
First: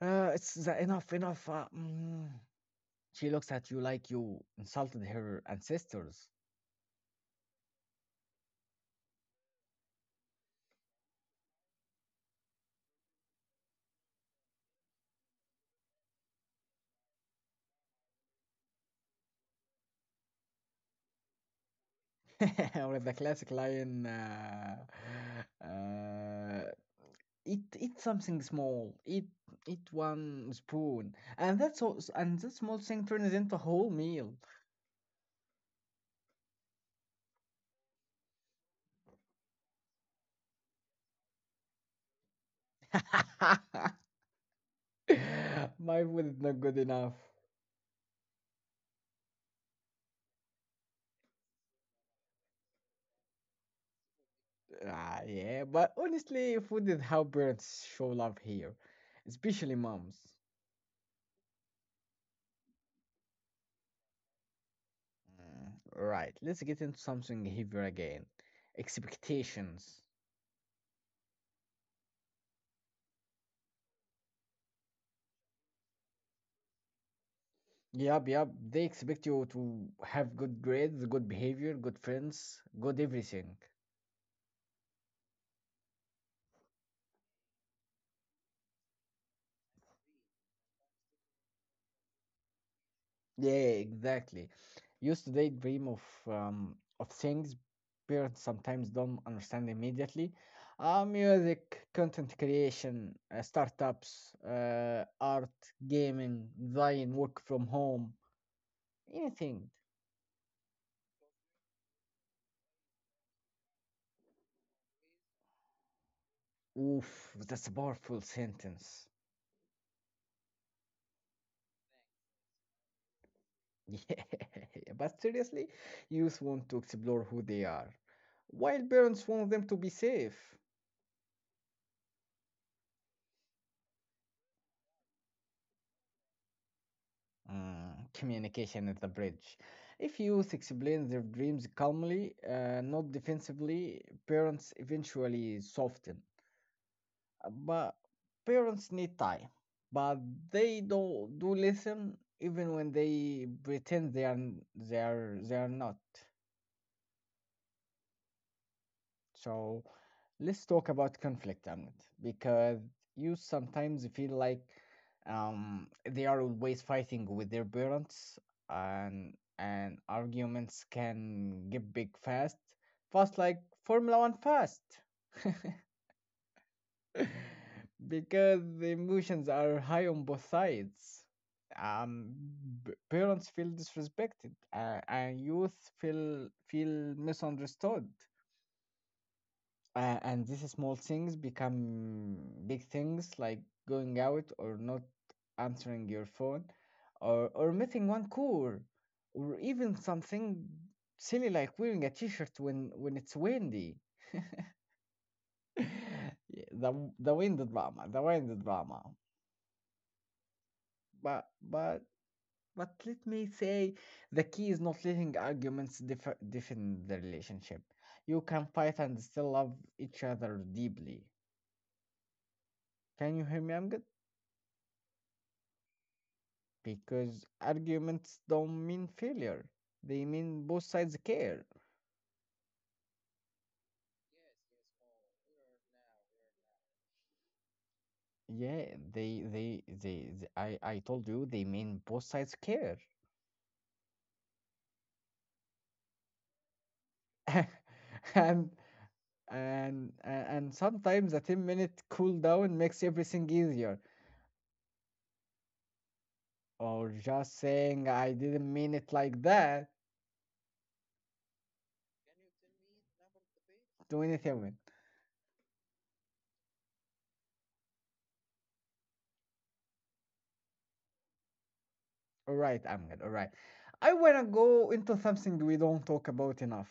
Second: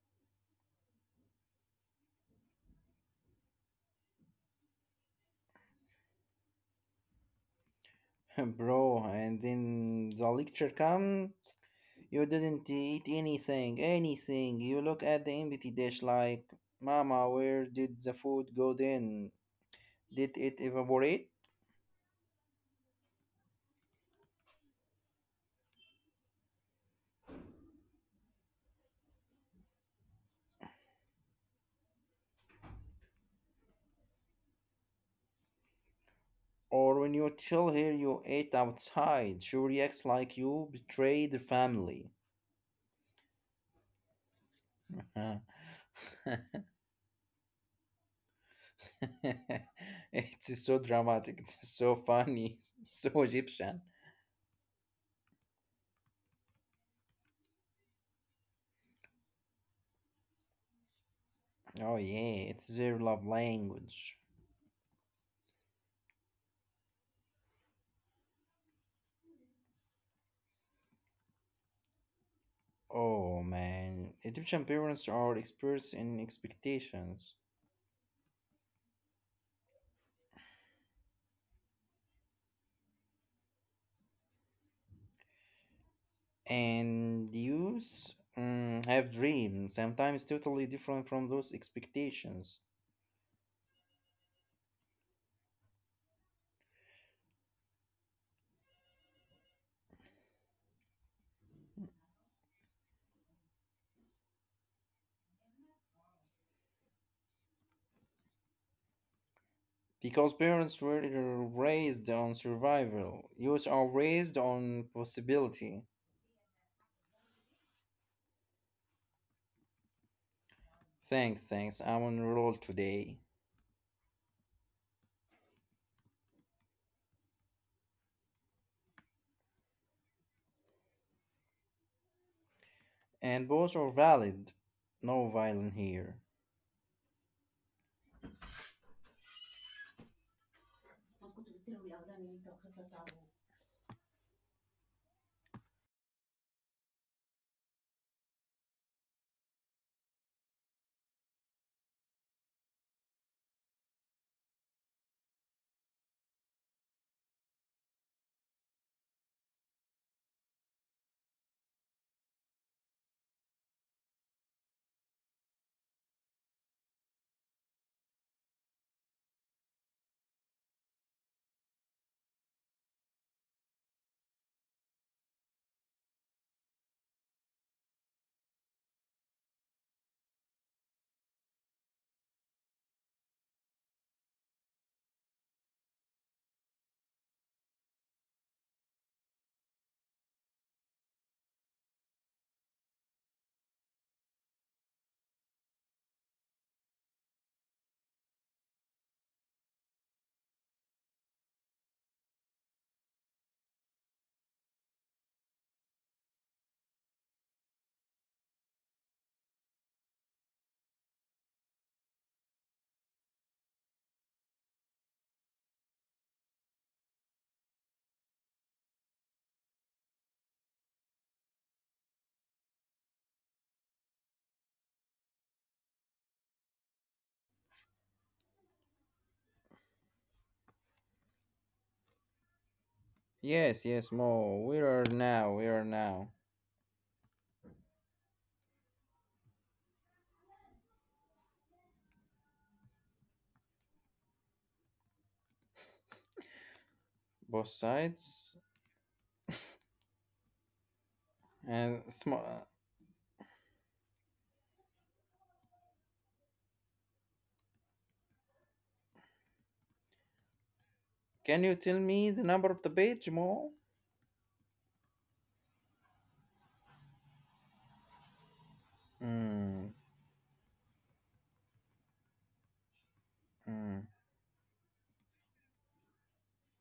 It's the enough, enough. Mm. She looks at you like you insulted her ancestors.
*laughs* Bro, and then the lecture comes. You didn't eat anything, anything. You look at the empty dish like, Mama, where did the food go then? Did it evaporate?
*laughs* Or the classic line, uh, eat something small, eat one spoon, and that's all, and that small thing turns into a whole meal.
Or when you tell her you ate outside, she reacts like you betrayed the family.
*laughs*
Huh.
My food is not good
*laughs*
enough.
It's so dramatic, it's so funny, *laughs* so Egyptian.
Ah, yeah, but honestly, food is how parents show love here, especially moms.
Oh, yeah, it's their love language.
Mm, right, let's get into something heavier again. Expectations.
Oh man, Egyptian parents are experts in expectations.
Yep, yep. They expect you to have good grades, good behavior, good friends, good everything.
And youth, have dreams, sometimes totally different from those expectations.
Yeah, exactly. Used to they dream of things parents sometimes don't understand immediately. Music, content creation, startups, art, gaming, design, work from home, anything.
Because parents were raised on survival, youth are raised on possibility.
Oof, that's a powerful sentence.
Thanks, thanks, I'm on roll today.
Yeah, *laughs* but seriously, youth want to explore who they are, while parents want them to be safe.
And both are valid. No violin here.
Mm, communication is the bridge. If youth explain their dreams calmly, not defensively, parents eventually soften. But parents need time, but they do listen even when they pretend they are not. So let's talk about conflict, Ahmed, because you sometimes feel like they are always fighting with their parents, and and arguments can get big fast, fast like Formula One fast, *laughs* because the emotions are high on both sides. Um, Parents feel disrespected, and youth feel misunderstood. Uh, and these small things become big things, like going out or not answering your phone, or missing one call, or even something silly like wearing a t-shirt when it's windy. *laughs* Yeah, the wind drama, the wind drama. But but let me say, the key is not letting arguments differ, define the relationship. You can fight and still love each other deeply. Can you hear me, Amgad? Because arguments don't mean failure, they mean both sides care.
Yes, yes, Mo, we are now, we are now.
Yeah, I told you they mean both sides care.
Both
*laughs*
sides.
And and sometimes a 10-minute
And
cool down makes everything easier, or just saying I didn't mean it like that
can you tell me the number of the page, Mo?
to anything with.
Mm,
All right, I'm good, all right. I
mm.
want to go into something we don't talk about enough,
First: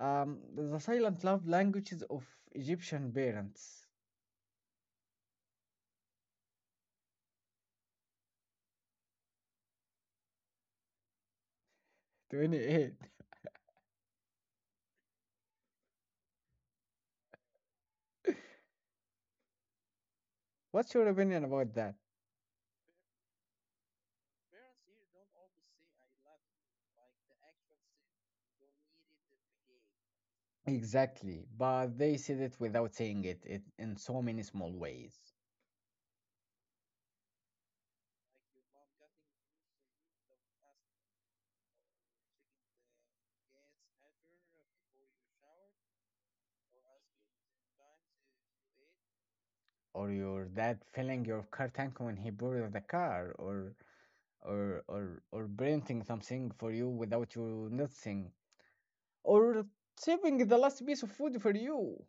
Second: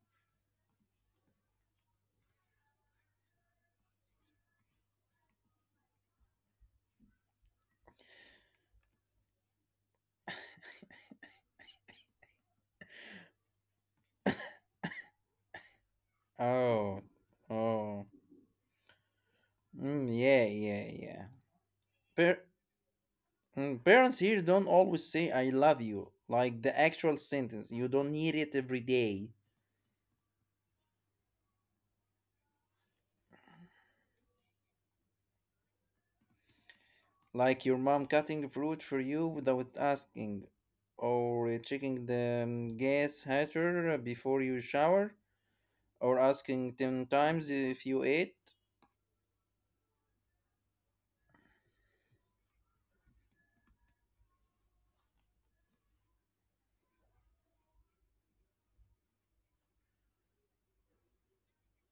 the silent love languages of Egyptian parents. 28.
Oh, oh, mm, yeah, yeah,
What's your
yeah.
opinion about that?
Per- parents here don't always say "I love you" like the actual sentence. You don't need it every day,
Exactly. But they said it without saying it, it in so many small ways.
like your mom cutting fruit for you without asking, or checking the gas heater before you shower, or asking ten times if you ate.
Or your dad filling your car tank when he borrowed the car, or or printing something for you without you noticing, or saving the last piece of food for you.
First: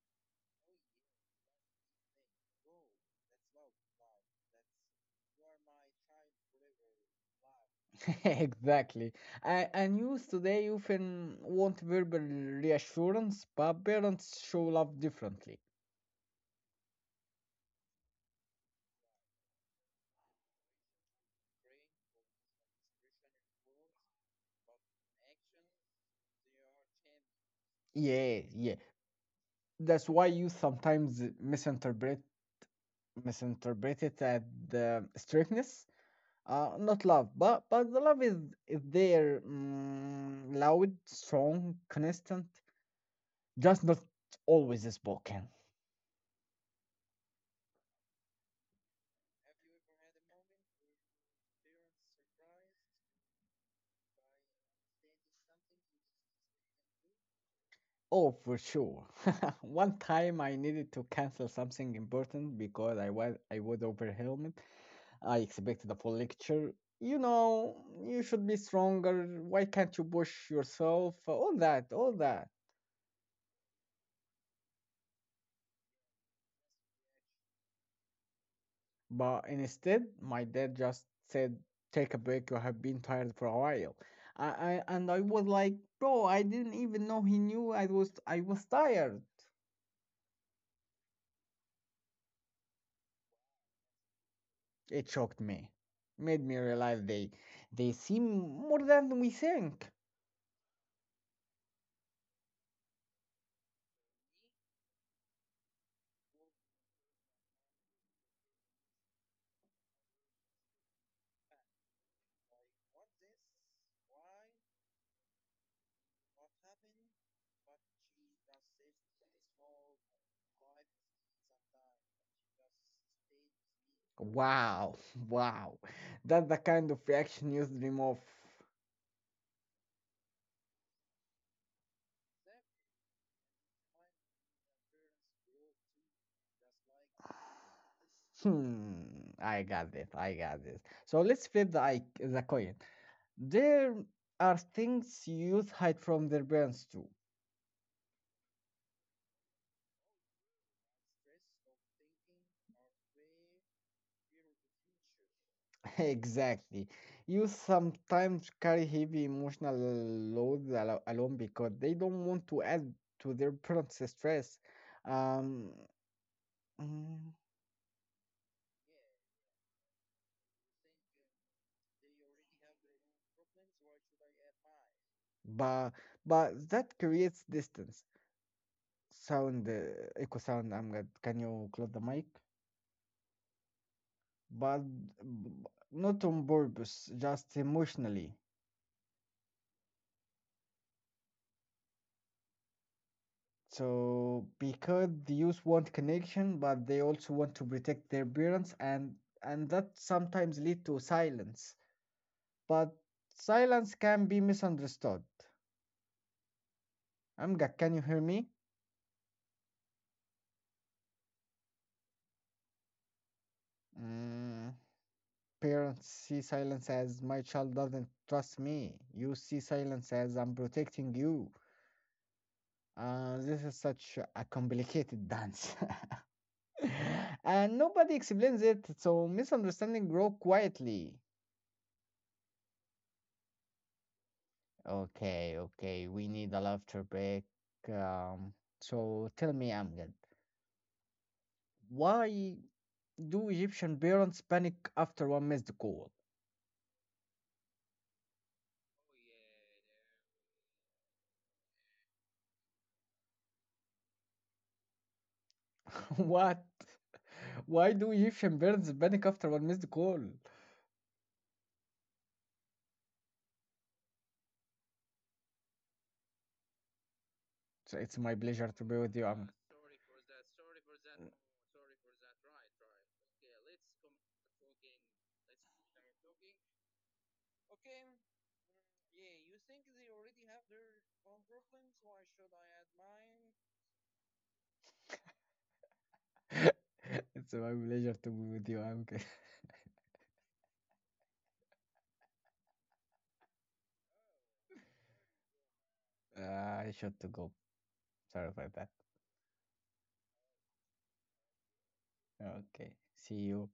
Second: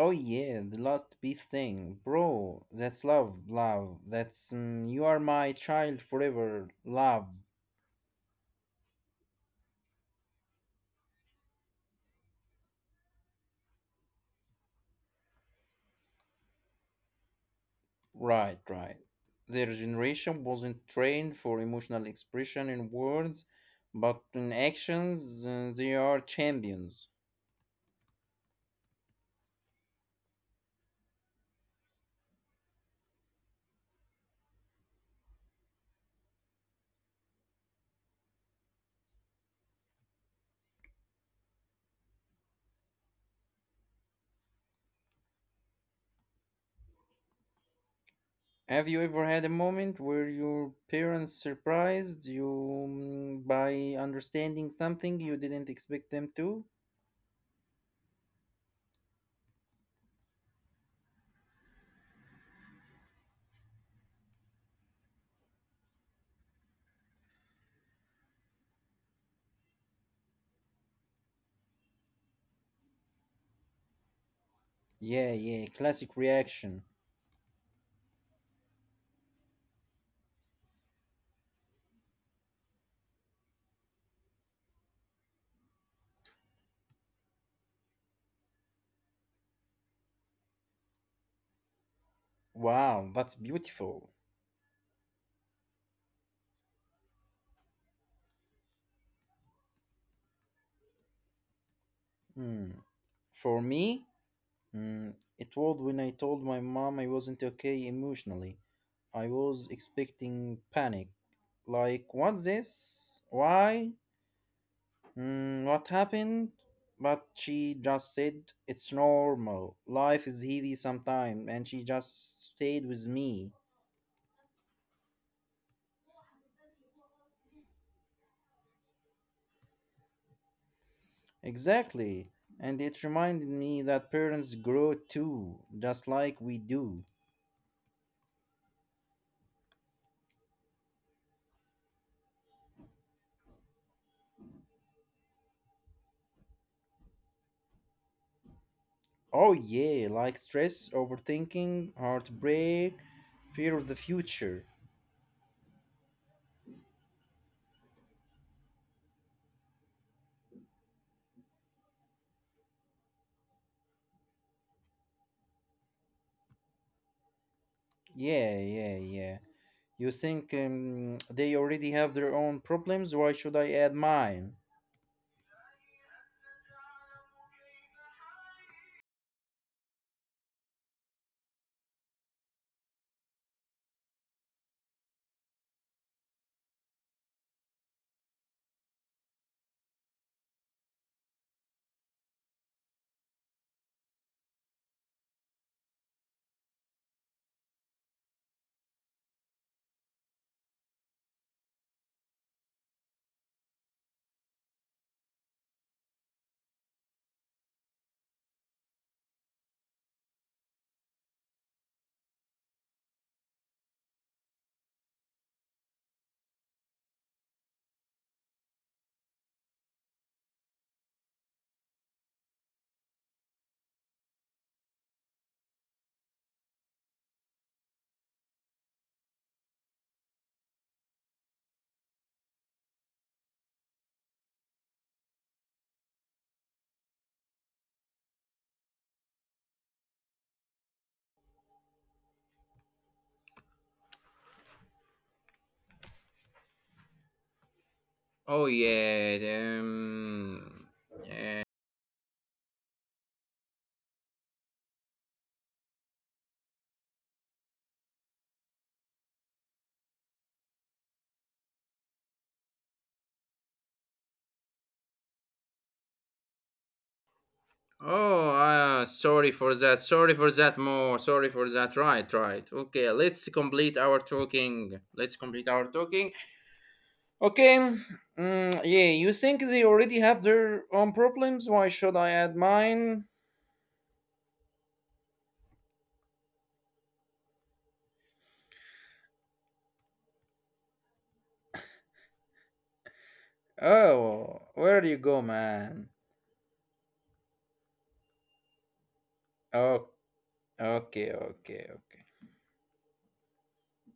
Oh yeah, the last big thing, bro. That's love, love. That's, you are my child forever, love.
*laughs* Exactly. A- And youth today often want verbal reassurance, but parents show love differently.
Right, right. Their generation wasn't trained for emotional expression in words, but in actions, they are champions.
Yeah, yeah. That's why you sometimes misinterpret it at the strictness, not love, but the love is there, mm, loud, strong, constant, just not always spoken.
Have you ever had a moment where your parents surprised you, by understanding something you didn't expect them to?
Oh, for sure. *laughs* One time I needed to cancel something important because I was overwhelmed. I expected a full lecture, you know, you should be stronger, why can't you push yourself, all that.
Yeah, yeah, classic reaction.
But instead, my dad just said, take a break, you have been tired for a while. And I was like, bro, I didn't even know he knew I was tired.
Wow, that's beautiful.
It shocked me. Made me realize they seem more than we think.
Hmm. For me, mm, it was when I told my mom I wasn't okay emotionally. I was expecting panic. Like, what's this? Why? Mm, what happened? But she just said, it's normal. Life is heavy sometimes, and she just stayed with me.
Wow, *laughs* wow. That's the kind of reaction you dream of.
Exactly. And it reminded me that parents grow too, just like we do.
Hmm, I got this, I got this. So let's flip the coin. There are things youth hide from their parents too.
Oh, yeah, like stress, overthinking, heartbreak, fear of the future.
*laughs* Exactly. Youth sometimes carry heavy emotional loads alone because they don't want to add to their parents' stress. Um, mm,
Yeah, yeah, yeah. You think, they already have their own problems? Why should I add mine?
but but that creates distance. Sound, echo sound. I'm good. Can you close the mic? But b- Not on purpose, just emotionally. So because the youth want connection, but they also want to protect their parents, and that sometimes lead to silence. But silence can be misunderstood. Amga, can you hear me? Mm, parents see silence as my child doesn't trust me. You see silence as I'm protecting you. This is such a complicated dance, *laughs* and nobody explains it. So misunderstanding grow quietly. Okay, okay. We need a laughter break. Um, so tell me, Amjad, why do Egyptian parents panic after one missed call?
Oh yeah.
*laughs* What? Why do Egyptian parents panic after one missed call? So it's
Oh,
my pleasure to be with you,
sorry
Amjad.
for that. Sorry for that. More. Sorry for that. Right, right. Okay, let's complete our talking. Let's complete our talking. Okay. Mm, yeah, you think they already have their own problems? Why should I add mine?
*laughs* It's my pleasure to be with you, Amjad. *laughs*
Oh, where do you go, man?
I should to go. Sorry for that.
Oh, okay, okay, okay.
Okay. See you.